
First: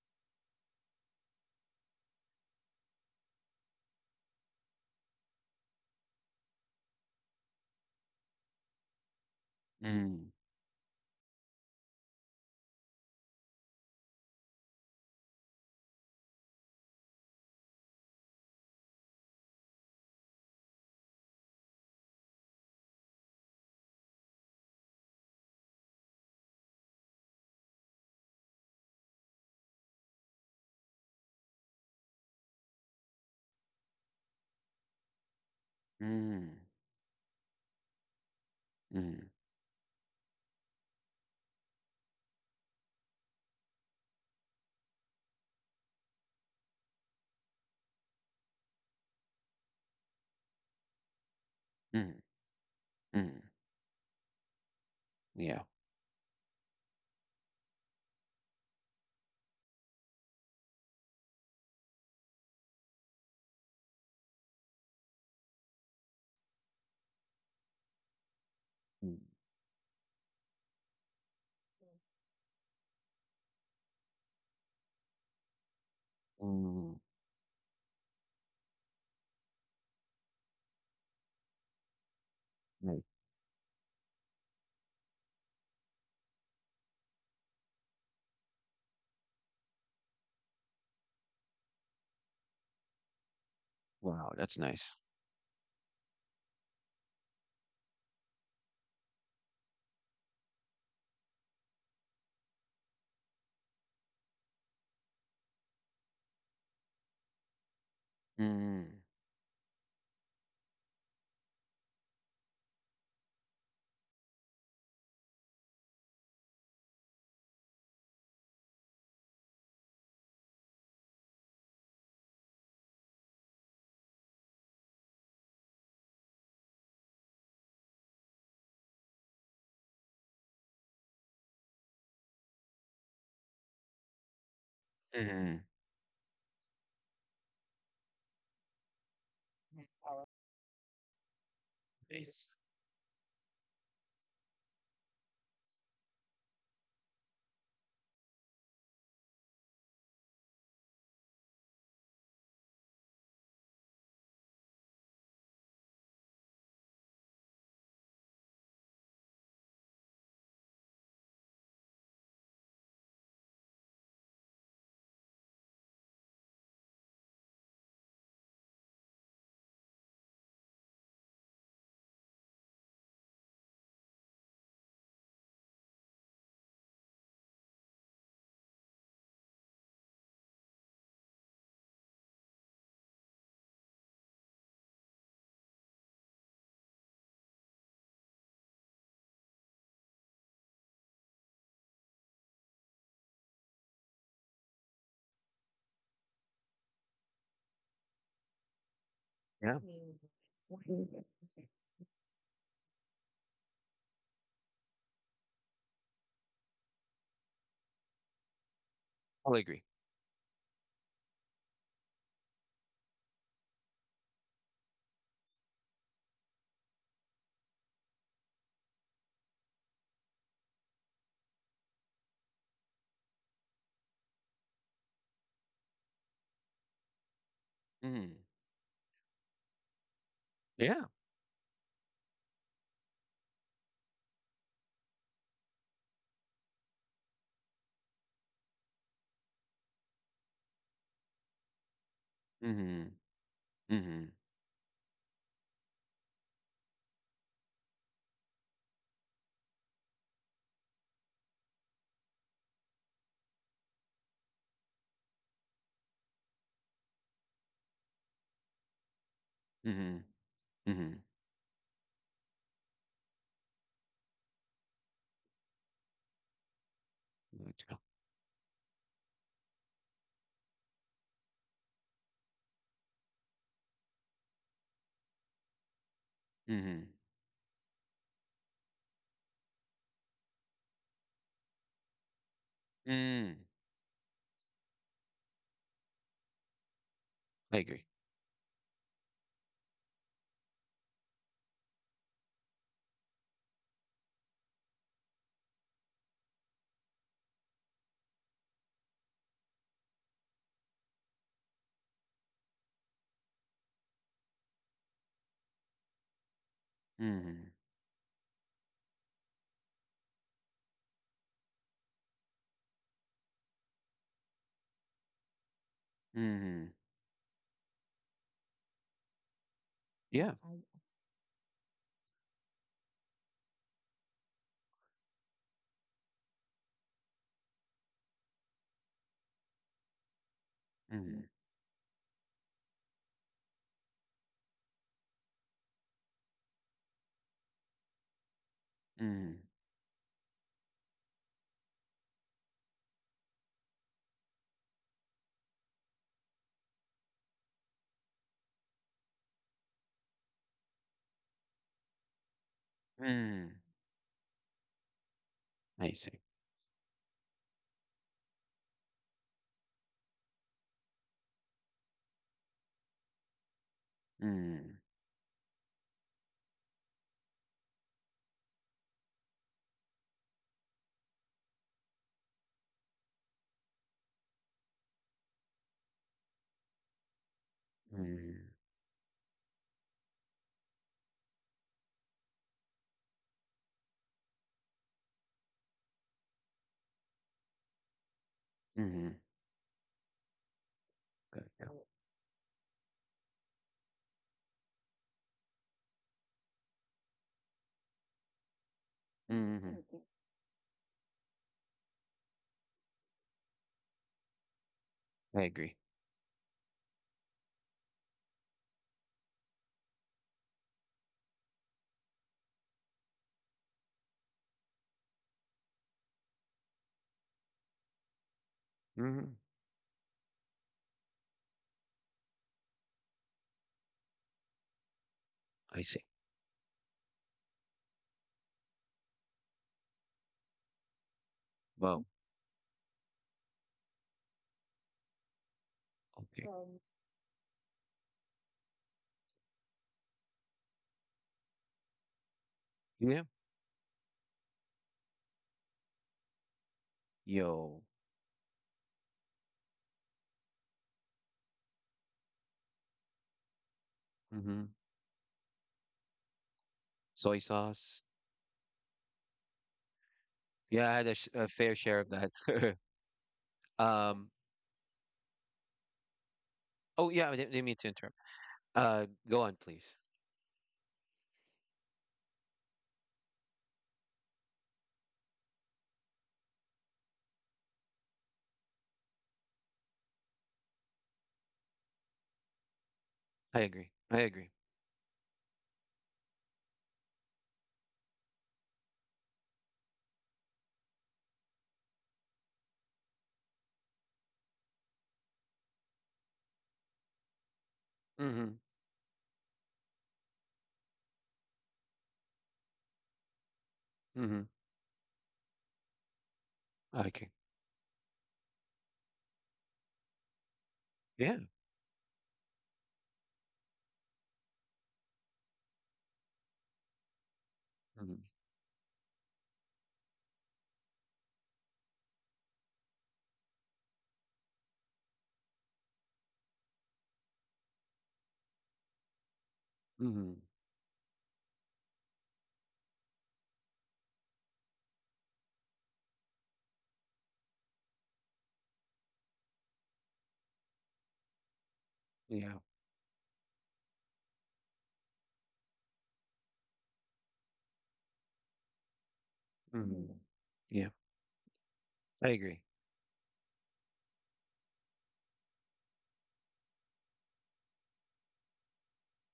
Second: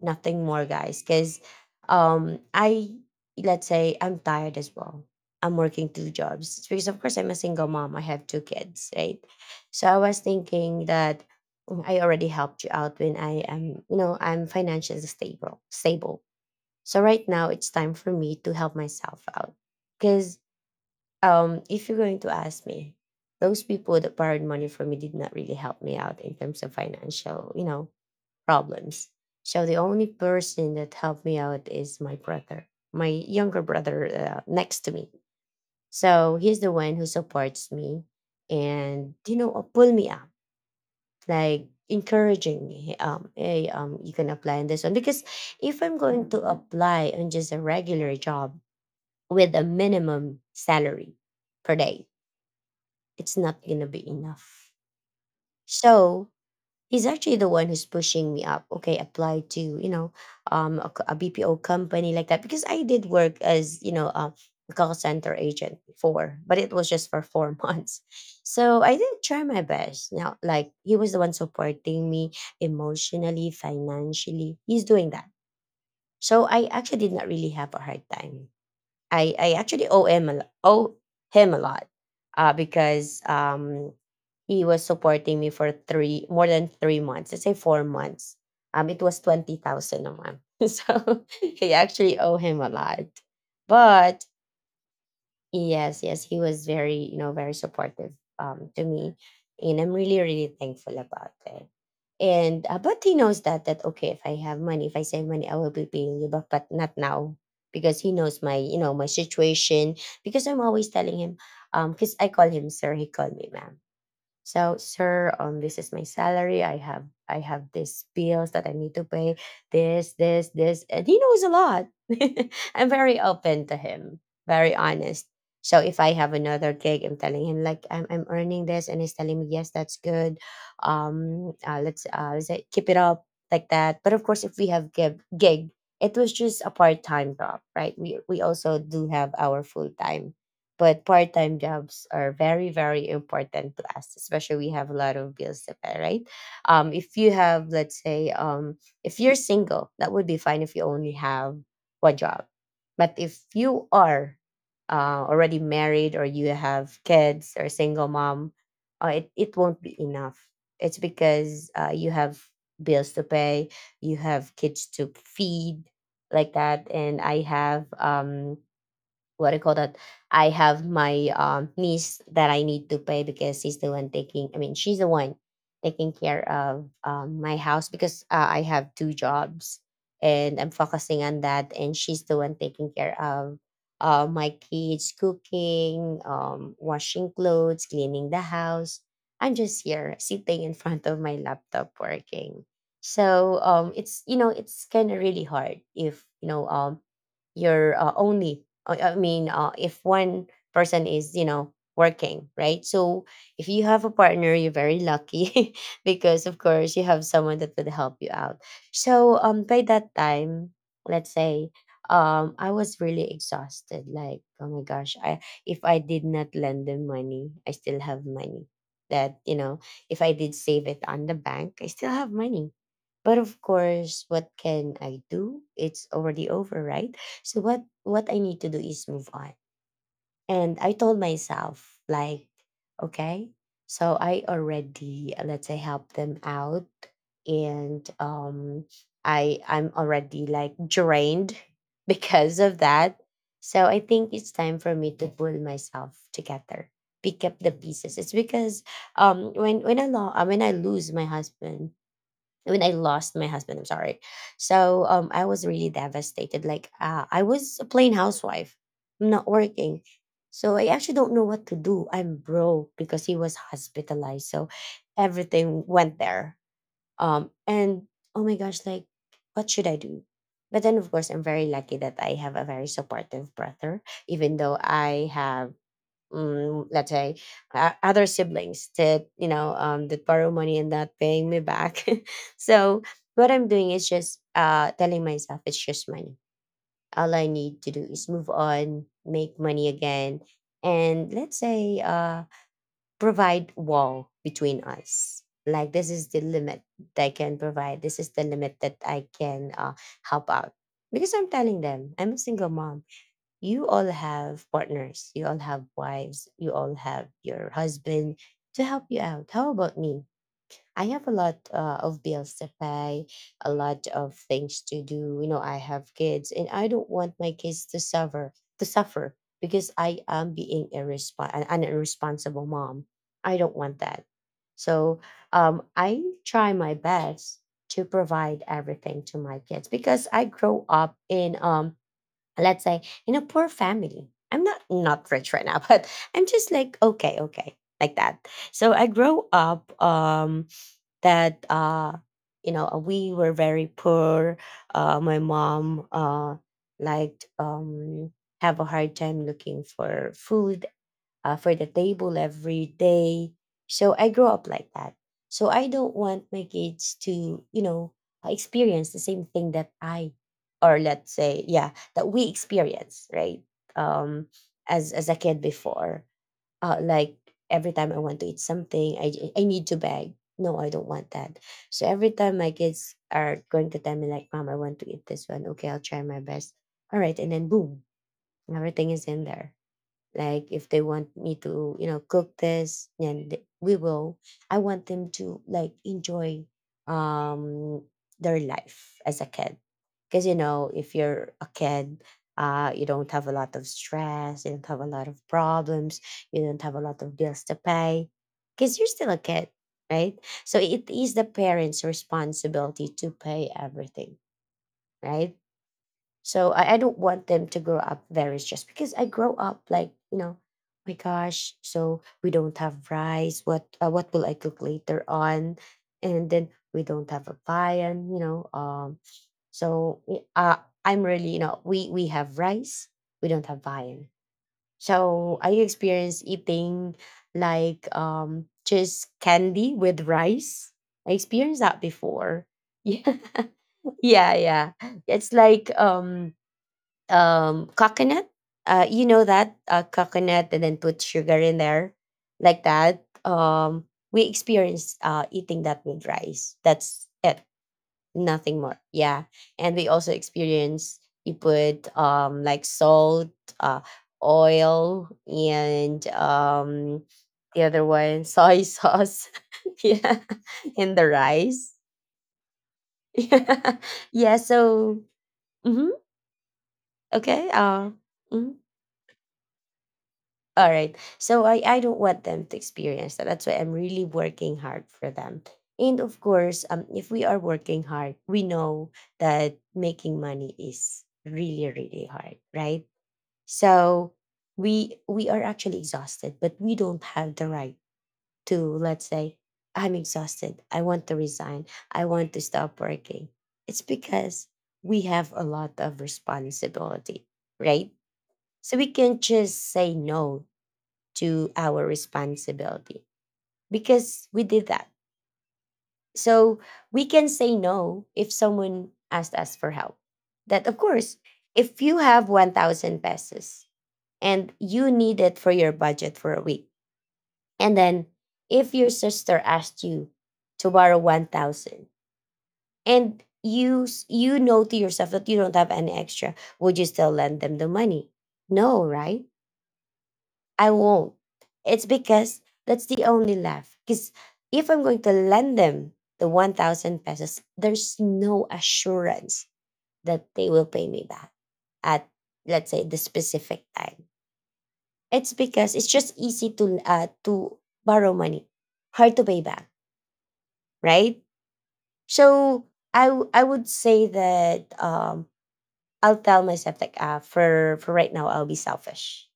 [SPEAKER 1] Nothing more, guys, because I let's say I'm tired as well. I'm working 2 jobs. It's because of course I'm a single mom, I have 2 kids, right? So I was
[SPEAKER 2] Mm.
[SPEAKER 1] thinking that, mm, I already helped you out when I am, I'm financially stable. So right now it's time for me to help myself out. Because if you're going to ask me, those people that borrowed money from me did not really help me out in terms of financial, you know, problems. So the only person that helped me out is my brother, my younger brother next to me. So
[SPEAKER 2] Mm.
[SPEAKER 1] he's the one who supports me and,
[SPEAKER 2] Mm.
[SPEAKER 1] pull me up, like encouraging me. Hey, you can apply on this one, because if I'm going to apply on just a regular job with a minimum salary per day,
[SPEAKER 2] Mm.
[SPEAKER 1] it's
[SPEAKER 2] Mm.
[SPEAKER 1] not gonna be enough.
[SPEAKER 2] Yeah.
[SPEAKER 1] So he's actually the one who's pushing me up. Okay, apply to, a, a BPO company, like that, because I did work as, a call center agent before, but it was just for four [laughs] months. So I did
[SPEAKER 2] Mm.
[SPEAKER 1] try my best. Now, like, he was the one supporting me emotionally, financially. He's doing that. So I
[SPEAKER 2] Mm.
[SPEAKER 1] actually did not really have a hard time. I actually owe owe him a lot, uh,
[SPEAKER 2] Nice.
[SPEAKER 1] because um, he was supporting me for three more than three months. Let's say 4 months. It was 20,000 a month, [laughs] so [laughs] I actually owe him a lot. But
[SPEAKER 2] Wow, that's nice.
[SPEAKER 1] yes, yes, he was very, very supportive to me, and I'm really, really thankful about it. And but he knows that okay, if I have money, if I save money, I will be paying you back, but not now, because he knows my,
[SPEAKER 2] Mm.
[SPEAKER 1] my situation. Because I'm always telling him, because I call him sir, he called me ma'am. So, sir, this is my salary. I have these bills that I need to pay. This, and he knows a lot. [laughs] I'm very open to him, very honest. So if I have another gig, I'm telling him, like, I'm earning this, and he's telling me yes, that's good. Let's say keep it up like that. But of course, if we have
[SPEAKER 2] Mm.
[SPEAKER 1] gig, it was just a part time job, right? We also do have our full time, but part time jobs are very, very important to us, especially we have a lot of bills to pay, right? If you have, let's say, if you're single, that would be fine if you only have 1 job. But if you are already married, or you have kids, or single mom, it won't be enough. It's because you have bills to pay, you have kids to feed, like that. And I have, what do you call that? I have my niece that I need to pay, because she's the one taking. I mean, she's the one taking care of, my house, because I have 2 jobs and I'm focusing on that, and she's the one taking care of my kids, cooking, washing clothes, cleaning the house. I'm just here sitting in front of my laptop working. So it's, it's kind of really hard if, you're only I mean,
[SPEAKER 2] Yeah,
[SPEAKER 1] if one person is, you know, working, right? So if you have a partner, you're very lucky [laughs] because, of course, you have someone that would help you out. So
[SPEAKER 2] I'll
[SPEAKER 1] by
[SPEAKER 2] agree.
[SPEAKER 1] that time, let's say, I was really exhausted. Like, oh my gosh, I if I did not lend them money, I still have money. That You know, if I did save it on the bank, I still have money, but of course, what can I do? It's already over, right? So what
[SPEAKER 2] Mm.
[SPEAKER 1] I need to do is move on. And I
[SPEAKER 2] Yeah.
[SPEAKER 1] told myself, like, okay, so I already let's say help them out, and I I'm already like drained [laughs] because of
[SPEAKER 2] Mm.
[SPEAKER 1] that. So I think
[SPEAKER 2] Mm.
[SPEAKER 1] it's time for me to pull myself together, pick up the pieces. It's because when I when I lose my husband, when I lost my husband, I'm sorry. So I was really devastated. Like, I was a plain housewife, I'm not working,
[SPEAKER 2] Mm.
[SPEAKER 1] so I actually
[SPEAKER 2] Mhm.
[SPEAKER 1] don't know what to do. I'm broke because he was hospitalized, so everything went there. Um,
[SPEAKER 2] Mm, yeah.
[SPEAKER 1] and oh my gosh, like, what should I do? But then, of course, I'm very lucky that I have a very supportive brother, even though I have, mm, let's
[SPEAKER 2] Mhm.
[SPEAKER 1] say other siblings that, that borrow money and not paying me back. [laughs] So what
[SPEAKER 2] Mm.
[SPEAKER 1] I'm doing is just telling myself it's just money. All I
[SPEAKER 2] I
[SPEAKER 1] need to do
[SPEAKER 2] agree.
[SPEAKER 1] is move on, make money again, and let's say provide wall between us, like, this is the limit that I can provide, this is the limit that I can help out. Because I'm telling them I'm a single mom. You all have partners, you all have wives, you all have your
[SPEAKER 2] Mhm.
[SPEAKER 1] husband to help you out. How about me? I have a lot of bills to pay, a lot of things to do. You know, I have kids, and I
[SPEAKER 2] Mhm.
[SPEAKER 1] don't want my kids to suffer. to suffer because I am
[SPEAKER 2] Yeah.
[SPEAKER 1] being an irresponsible mom. I don't want that. So I try my best to provide everything to my kids, because I grow up
[SPEAKER 2] Mhm.
[SPEAKER 1] in, let's say in a poor family. I'm not rich right now, [laughs] but I'm just like okay, like that. So I grow
[SPEAKER 2] Mhm.
[SPEAKER 1] up, that you know we were very poor. My mom liked have a hard time looking for food for the table every day.
[SPEAKER 2] Mhm.
[SPEAKER 1] So I grew up like that. So I don't
[SPEAKER 2] I see.
[SPEAKER 1] want my kids to, you know, experience the same thing that I, or let's say, yeah, that we experience, right? Um,
[SPEAKER 2] Mhm.
[SPEAKER 1] as a kid before, like every time I want to eat something, I need to beg. No, I don't want that. So every time my kids are going to tell me like, "Mom, I want to eat this one," okay, I'll try my best. All right, and then boom,
[SPEAKER 2] Mhm.
[SPEAKER 1] everything is in there like if they want me to cook this then we will. I want them to like enjoy um their life as
[SPEAKER 2] Mhm.
[SPEAKER 1] a kid. Because you know if you're a
[SPEAKER 2] Good. Yeah.
[SPEAKER 1] kid, you don't have a lot of stress, you don't have a lot of problems, you don't have a lot of bills to pay because you're still a kid,
[SPEAKER 2] Mhm.
[SPEAKER 1] right? So it is the parents responsibility to pay everything, right?
[SPEAKER 2] I agree.
[SPEAKER 1] So I don't want them to grow up very stressed because I grow up like, you know, my gosh, so we don't have rice. What will I cook later on? And then we don't have a viand, you know.
[SPEAKER 2] Hmm.
[SPEAKER 1] So y- uh, I'm really, you know, we have rice, we don't have viand. So I
[SPEAKER 2] I see.
[SPEAKER 1] experienced eating like just candy with rice. I experienced that
[SPEAKER 2] Well,
[SPEAKER 1] before. [laughs] Yeah, yeah, yeah. It's like
[SPEAKER 2] okay.
[SPEAKER 1] coconut. You know that coconut and then put sugar in there like that,
[SPEAKER 2] Yeah.
[SPEAKER 1] we experienced eating that with rice, that's it,
[SPEAKER 2] Yo.
[SPEAKER 1] nothing more, yeah. And we also experienced you put like salt, uh
[SPEAKER 2] Hmm.
[SPEAKER 1] oil, and
[SPEAKER 2] Soy
[SPEAKER 1] the other
[SPEAKER 2] sauce.
[SPEAKER 1] one soy sauce. [laughs] Yeah, in
[SPEAKER 2] Yeah, I
[SPEAKER 1] the
[SPEAKER 2] had a, sh a
[SPEAKER 1] rice.
[SPEAKER 2] fair share of that. [laughs]
[SPEAKER 1] [laughs] Yeah,
[SPEAKER 2] Um.
[SPEAKER 1] yeah, so mhm,
[SPEAKER 2] Oh, yeah. I
[SPEAKER 1] okay,
[SPEAKER 2] didn't mean to interrupt.
[SPEAKER 1] mhm.
[SPEAKER 2] Go on, please.
[SPEAKER 1] All right. So I don't want them to experience that. That's why I'm really working hard for them. And of course, if we are working hard, we know that making money is really, really hard, right?
[SPEAKER 2] I agree.
[SPEAKER 1] So
[SPEAKER 2] I agree.
[SPEAKER 1] we are actually exhausted, but we don't have the right to, let's say, I'm exhausted. I want to resign. I want to stop working. It's because we have a lot of responsibility, right?
[SPEAKER 2] Mm-hmm.
[SPEAKER 1] So we can just say no to our responsibility because
[SPEAKER 2] Mm-hmm.
[SPEAKER 1] we did that. So
[SPEAKER 2] I
[SPEAKER 1] we can
[SPEAKER 2] agree.
[SPEAKER 1] say no if someone asked us for help. That, of course,
[SPEAKER 2] Yeah.
[SPEAKER 1] if you have 1,000 pesos and you need it for your budget for a week, and then
[SPEAKER 2] Mm-hmm.
[SPEAKER 1] if your sister asked you to borrow 1,000 and you you know to yourself that you don't have any extra, would you still lend them the money? No, right?
[SPEAKER 2] Mm-hmm.
[SPEAKER 1] I won't. It's because that's the only laugh. Because if I'm going to lend them the 1,000 pesos, there's no assurance that they will pay me back at,
[SPEAKER 2] Yeah.
[SPEAKER 1] let's say, the specific time. It's because it's just easy to borrow money, hard to pay back,
[SPEAKER 2] Mhm. Yeah,
[SPEAKER 1] right?
[SPEAKER 2] I agree.
[SPEAKER 1] So I would say that I'll tell myself, like, ah for right now, I'll be selfish.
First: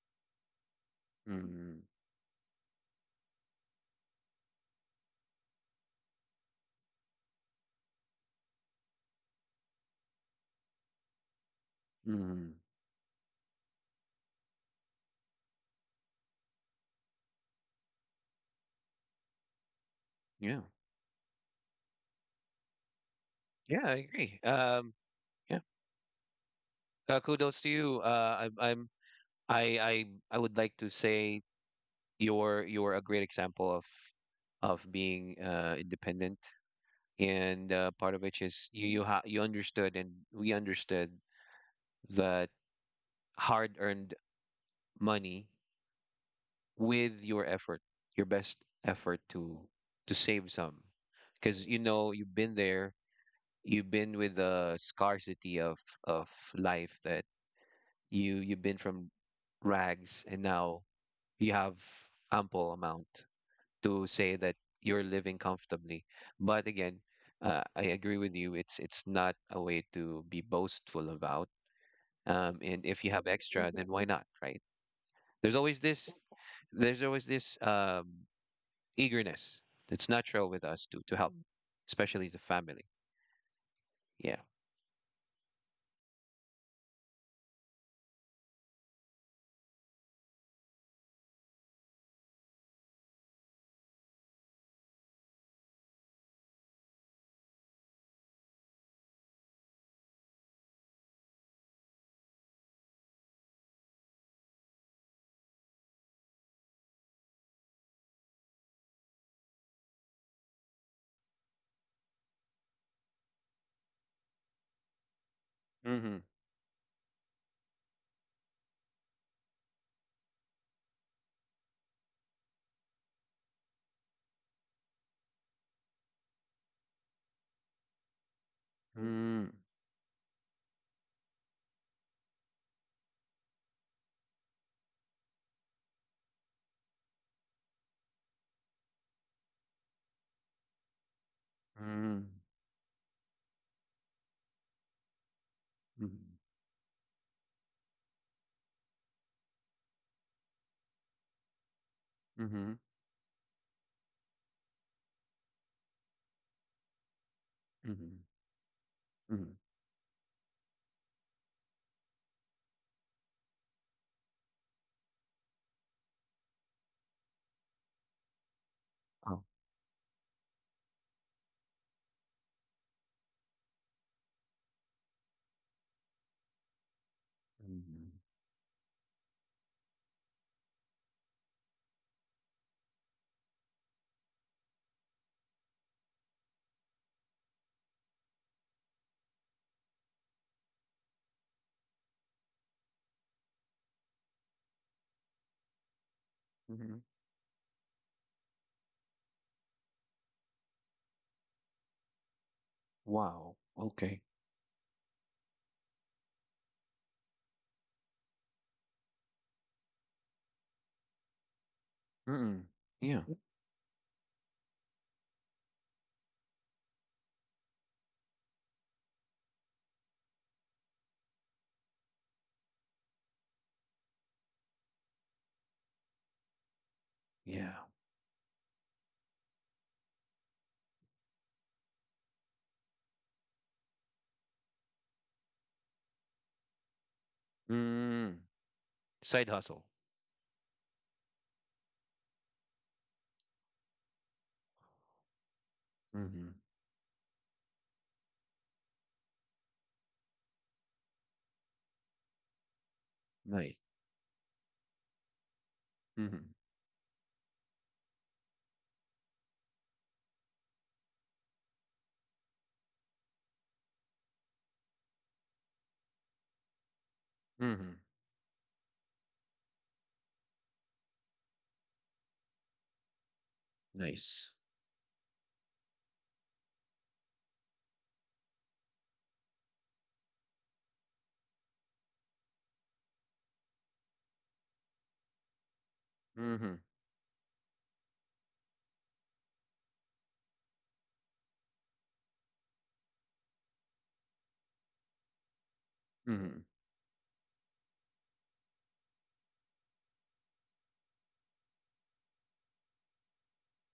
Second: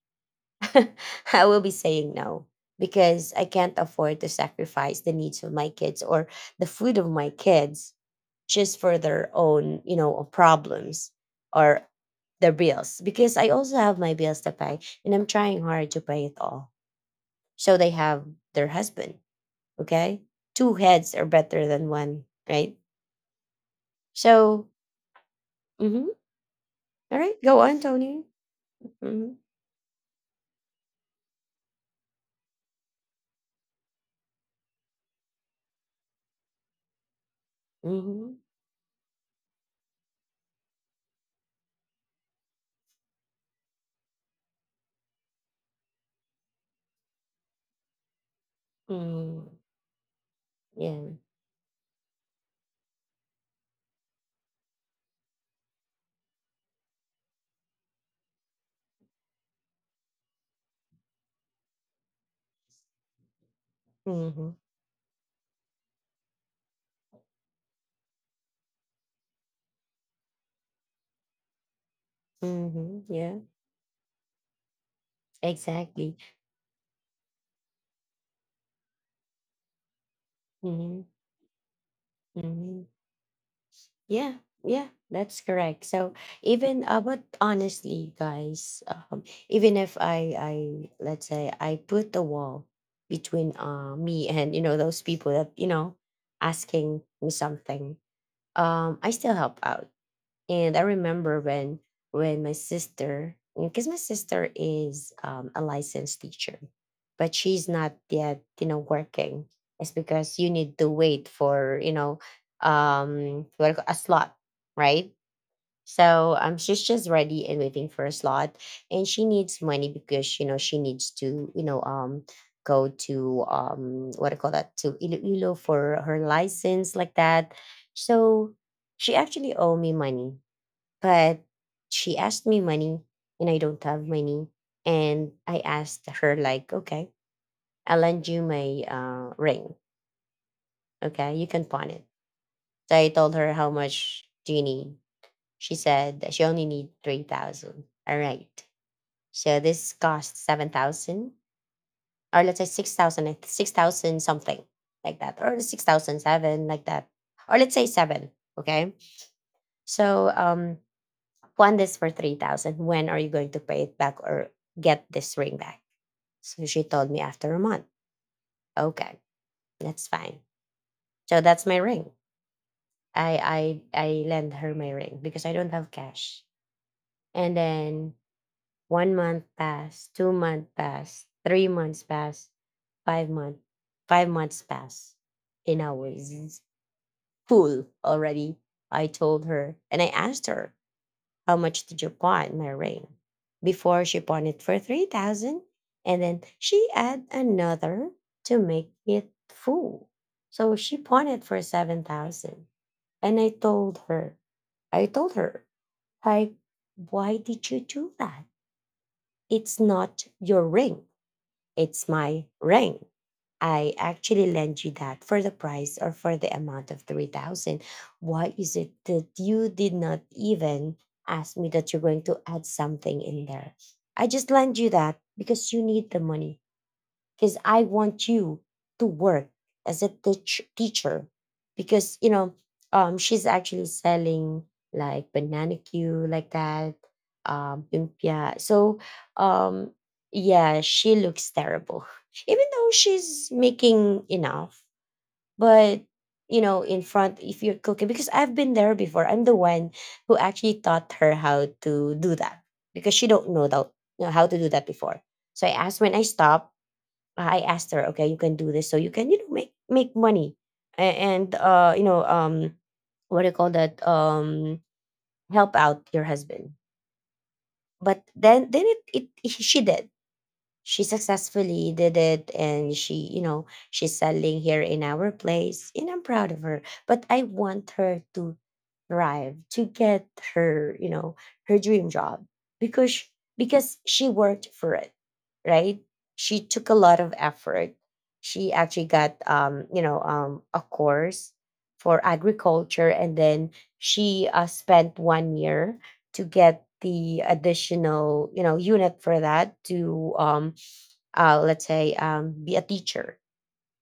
[SPEAKER 1] [laughs] I will be
[SPEAKER 2] Mhm.
[SPEAKER 1] saying no because I can't afford to sacrifice the needs of my kids or the food of my kids just for their own, you know, problems or their
[SPEAKER 2] Mhm.
[SPEAKER 1] bills. Because I also have my bills to pay and I'm trying hard to pay it all. So they have their husband, okay?
[SPEAKER 2] Yeah.
[SPEAKER 1] Two heads are better than one, right?
[SPEAKER 2] Yeah, I agree.
[SPEAKER 1] So,
[SPEAKER 2] Yeah.
[SPEAKER 1] mhm. All right,
[SPEAKER 2] Kudos
[SPEAKER 1] go
[SPEAKER 2] to
[SPEAKER 1] on,
[SPEAKER 2] you.
[SPEAKER 1] Tony. Mm-hmm.
[SPEAKER 2] I, I, I would like to say you're a great example of being independent, and part of
[SPEAKER 1] Mm-hmm.
[SPEAKER 2] which is you understood, and we understood that hard-earned money with your effort, your best effort
[SPEAKER 1] Mm-hmm.
[SPEAKER 2] to save some,
[SPEAKER 1] Yeah.
[SPEAKER 2] because you know you've been there. You've been with the scarcity of life that you've been from rags and now you have ample amount to say
[SPEAKER 1] Mm-hmm.
[SPEAKER 2] that you're living comfortably. But again, I agree with you. It's not a way to be boastful about. And
[SPEAKER 1] Mm-hmm.
[SPEAKER 2] if you have
[SPEAKER 1] Yeah.
[SPEAKER 2] extra, then why not, right? There's always this
[SPEAKER 1] Exactly.
[SPEAKER 2] there's always this eagerness that's natural with us
[SPEAKER 1] Hmm.
[SPEAKER 2] to help, especially the
[SPEAKER 1] Hmm.
[SPEAKER 2] family.
[SPEAKER 1] Yeah,
[SPEAKER 2] Yeah.
[SPEAKER 1] yeah, that's correct. So even but honestly, guys, um, even if I, I let's say I put the wall between me and you know those people that you know asking me something, I still help out. And I remember when my sister, because my sister is a licensed teacher, but she's not yet, you know, working. It's because you need to wait for, you know, what do you call- a slot, right?
[SPEAKER 2] Mm-hmm.
[SPEAKER 1] So she's just ready and waiting for a slot, and she needs money because you know she needs to, you know, go to what do you call that to Iloilo for her license like that. So she
[SPEAKER 2] Mm-hmm.
[SPEAKER 1] actually owe me money, but she asked me money and I don't have money. And I asked her, like, okay, I'll lend you my ring. Okay, you can pawn it. So I told her how much do you need? She said that
[SPEAKER 2] Mhm,
[SPEAKER 1] she only need 3,000. All right. So this cost 7,000, or let's say
[SPEAKER 2] mhm,
[SPEAKER 1] 6,000, like 6,000 something like that, or six thousand seven like that, or let's say
[SPEAKER 2] mhm,
[SPEAKER 1] seven. Okay.
[SPEAKER 2] mhm.
[SPEAKER 1] So want this for 3,000. When are you going to pay it back or get this ring back? So she told me after a month. Okay,
[SPEAKER 2] Oh,
[SPEAKER 1] that's fine. So that's my ring. I lend her my ring because I don't have cash. And
[SPEAKER 2] mhm,
[SPEAKER 1] then one month passed, two months passed, three months passed, five month, 5 months passed, and I was full already. I told her and I asked her, how much did you pawn my ring? Before she pawned it for 3,000 and then she
[SPEAKER 2] mhm.
[SPEAKER 1] add another to make it full. So she pawned it for 7,000. And
[SPEAKER 2] Wow, okay.
[SPEAKER 1] I told her, like, why did you do that? It's not your ring. It's my
[SPEAKER 2] Mm.
[SPEAKER 1] ring.
[SPEAKER 2] Yeah,
[SPEAKER 1] I actually lend you that for the price or for the amount of 3,000. Why is it that you did not even ask me that you're going to add something in there? I just lend you that because you need the money, because
[SPEAKER 2] yeah.
[SPEAKER 1] I want you to work as a teacher. Because you know she's actually selling like banana Q like that,
[SPEAKER 2] Mm.
[SPEAKER 1] lumpia. So
[SPEAKER 2] Side hustle.
[SPEAKER 1] um, yeah, she looks terrible, [laughs] even though she's making enough. But you
[SPEAKER 2] Mhm.
[SPEAKER 1] know, in front, if you're cooking, because I've been there before, I'm the one who actually taught her how to do that because she don't know
[SPEAKER 2] Nice.
[SPEAKER 1] that know how to do that before. So I asked when I
[SPEAKER 2] Mhm.
[SPEAKER 1] stop, I asked her, okay, you can do this, so you can you know make make money, and you know what do you call that? Help out your husband.
[SPEAKER 2] Mhm.
[SPEAKER 1] But then it, it she did, she successfully did it, and she you know she's
[SPEAKER 2] Nice.
[SPEAKER 1] selling here in our place and I'm proud of her. But I want her to thrive to get her you know her dream job because because she worked for it, right? She
[SPEAKER 2] Mhm.
[SPEAKER 1] took a lot of effort. She actually got you know a course for agriculture, and then she spent one year to
[SPEAKER 2] Mhm.
[SPEAKER 1] get the additional you know unit for that to let's say be a teacher.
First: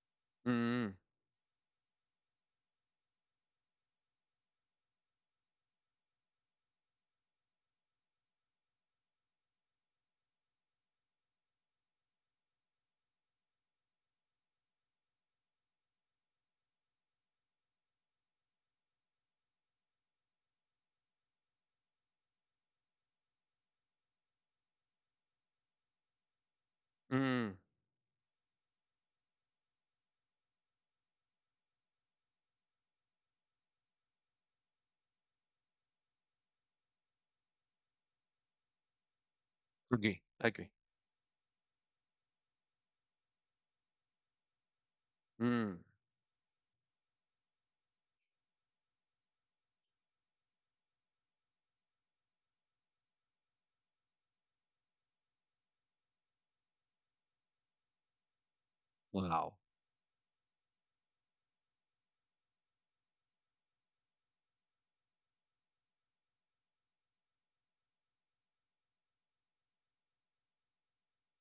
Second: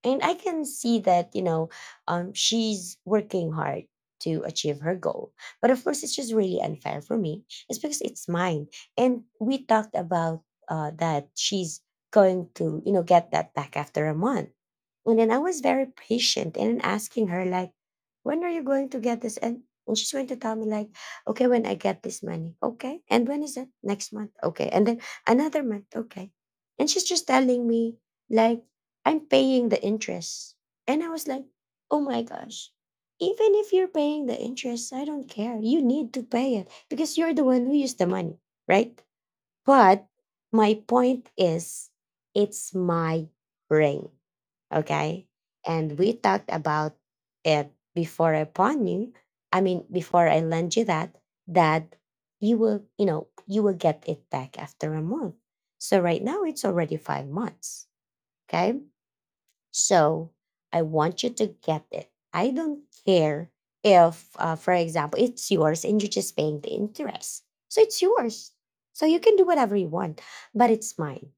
[SPEAKER 1] And I can
[SPEAKER 2] Mhm.
[SPEAKER 1] see that you know she's working hard to achieve her goal. But of course, it's just really unfair for me. It's because it's mine, and we talked about that she's going to you know get that back after a month. And then I was very patient and asking her like, when are you going to get this? And she's going to tell me like, okay, when I get this money, okay. And when is it? Next month, okay. And then another month, okay. And she's just
[SPEAKER 2] Mhm.
[SPEAKER 1] telling me like I'm paying the interest. And I was like, oh my gosh, even if you're paying the interest, I don't care. You need to pay it because you're the one who used the money, right? But
[SPEAKER 2] Agree. Agree.
[SPEAKER 1] my point is, it's my ring, okay?
[SPEAKER 2] Mm.
[SPEAKER 1] And we talked about it before I pawn you. I mean, before I lend you that, that you will, you know, you will get it back after a month. So right now it's already 5 months, okay?
[SPEAKER 2] Wow.
[SPEAKER 1] So I want you to get it. I don't care if, for example, it's yours and you're just paying the interest. So it's yours. So you can do whatever you want, but it's mine.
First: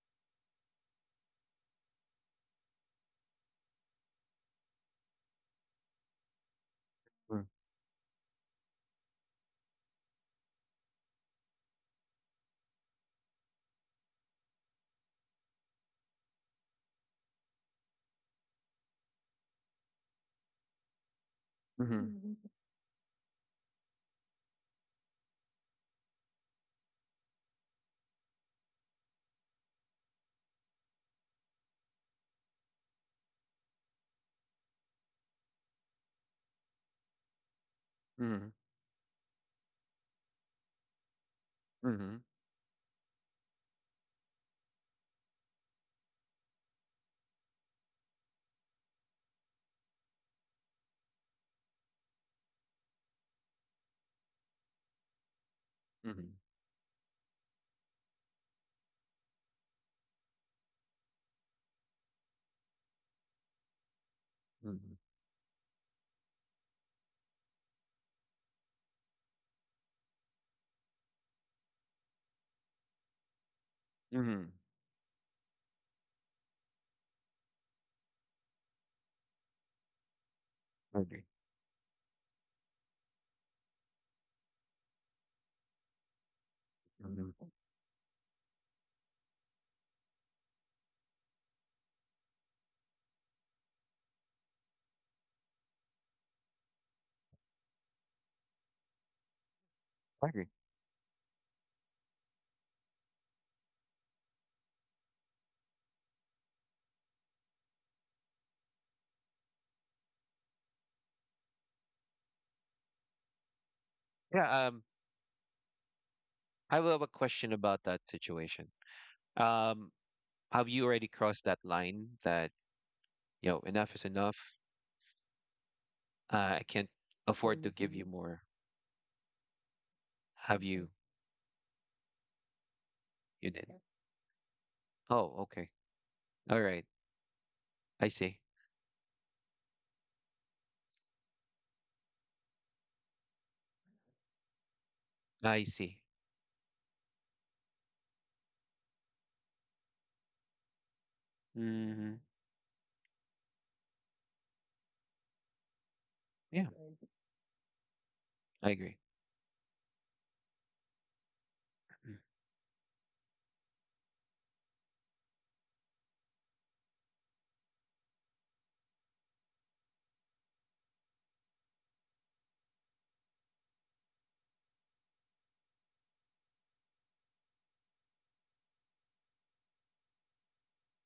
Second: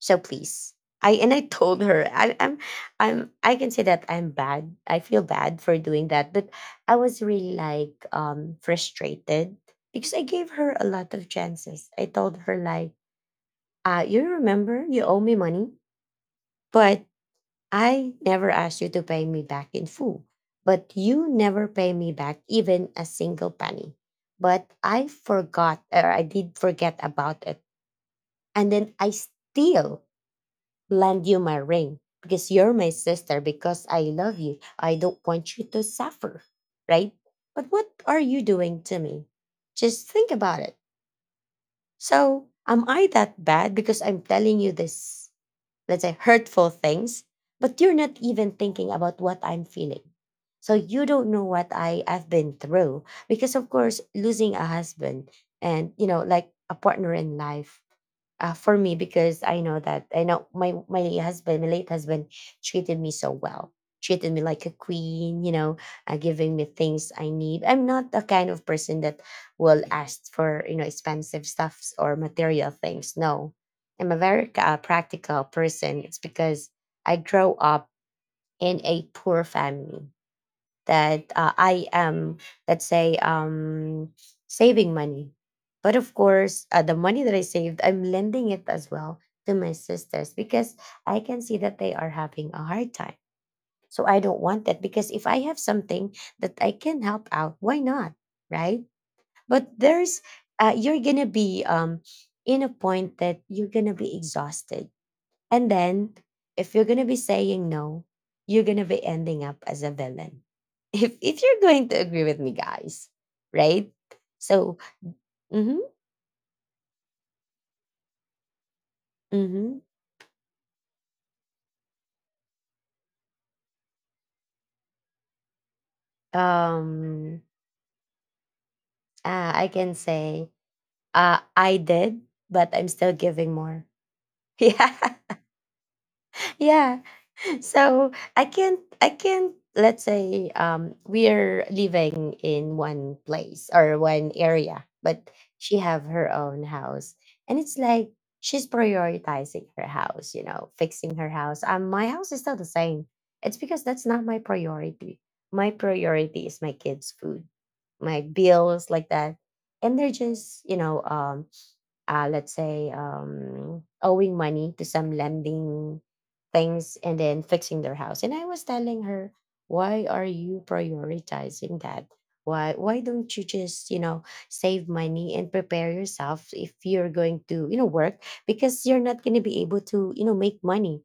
[SPEAKER 1] So please. I and I told her I can say that I'm bad. I feel bad for doing that, but I was
[SPEAKER 2] Mm.
[SPEAKER 1] really like frustrated because I gave her a lot of chances. I told her like, you remember you owe me money, but I never asked you to pay me back in full, but you never pay me back
[SPEAKER 2] Mhm.
[SPEAKER 1] even a single penny. But I forgot, or I did forget about it. And then I still lend you my ring because you're my sister, because I love you. I don't want you to suffer, right? But what are you
[SPEAKER 2] Mhm.
[SPEAKER 1] doing to me? Just think about it.
[SPEAKER 2] Mhm.
[SPEAKER 1] So, am I that bad because I'm telling you this? Let's say hurtful things, but you're not even thinking about what I'm feeling. So you don't know what I have been through. Because of course losing a husband and you know
[SPEAKER 2] Mhm.
[SPEAKER 1] like a partner in life, for me because I know that I know my husband, my late husband, treated me so well, treated me like a
[SPEAKER 2] Mhm.
[SPEAKER 1] queen, you know, giving me things I need. I'm not the kind of person that will ask for you know expensive stuffs or material things. No, I'm a very
[SPEAKER 2] Mhm.
[SPEAKER 1] practical person. It's because I grow up in a poor family
[SPEAKER 2] Agree.
[SPEAKER 1] that I am, let's say, saving money. But of course, the money that I
[SPEAKER 2] Mhm.
[SPEAKER 1] saved, I'm lending it as well to my sisters because I can see that they are having a hard time. So I don't want that because if I have something that I can help out, why not? Right? But there's,
[SPEAKER 2] Agree.
[SPEAKER 1] uh, you're going to be in a point that you're going to be exhausted. And then, if you're going to be saying no, you're going to be ending up as a villain. [laughs] If you're going to agree with me, guys, right?
[SPEAKER 2] Yeah.
[SPEAKER 1] So, mm-hmm,
[SPEAKER 2] I will have a question about that situation.
[SPEAKER 1] mm-hmm.
[SPEAKER 2] Um. Have you already crossed that line that you know enough is enough? I can't
[SPEAKER 1] Um,
[SPEAKER 2] afford to give you hmm more.
[SPEAKER 1] I can say,
[SPEAKER 2] Have you?
[SPEAKER 1] I did, but I'm still
[SPEAKER 2] You
[SPEAKER 1] giving
[SPEAKER 2] did.
[SPEAKER 1] more. [laughs] Yeah.
[SPEAKER 2] Oh, okay. All right.
[SPEAKER 1] Yeah. [laughs]
[SPEAKER 2] I
[SPEAKER 1] So
[SPEAKER 2] see.
[SPEAKER 1] I can't, let's say, we're living in one place or one area, but
[SPEAKER 2] I
[SPEAKER 1] she
[SPEAKER 2] see.
[SPEAKER 1] have her own house. And it's like she's prioritizing her house, fixing her house. My
[SPEAKER 2] Hmm.
[SPEAKER 1] house is still the same. It's because that's not my priority. My priority is
[SPEAKER 2] Yeah,
[SPEAKER 1] my kids' food, my
[SPEAKER 2] I
[SPEAKER 1] bills,
[SPEAKER 2] agree.
[SPEAKER 1] like that. And they're just, let's say, owing money to some lending things, and then fixing their house. And I was telling her, why are you prioritizing that? Why don't you just, save money and prepare yourself if you're going to, work? Because you're not going to be able to, make money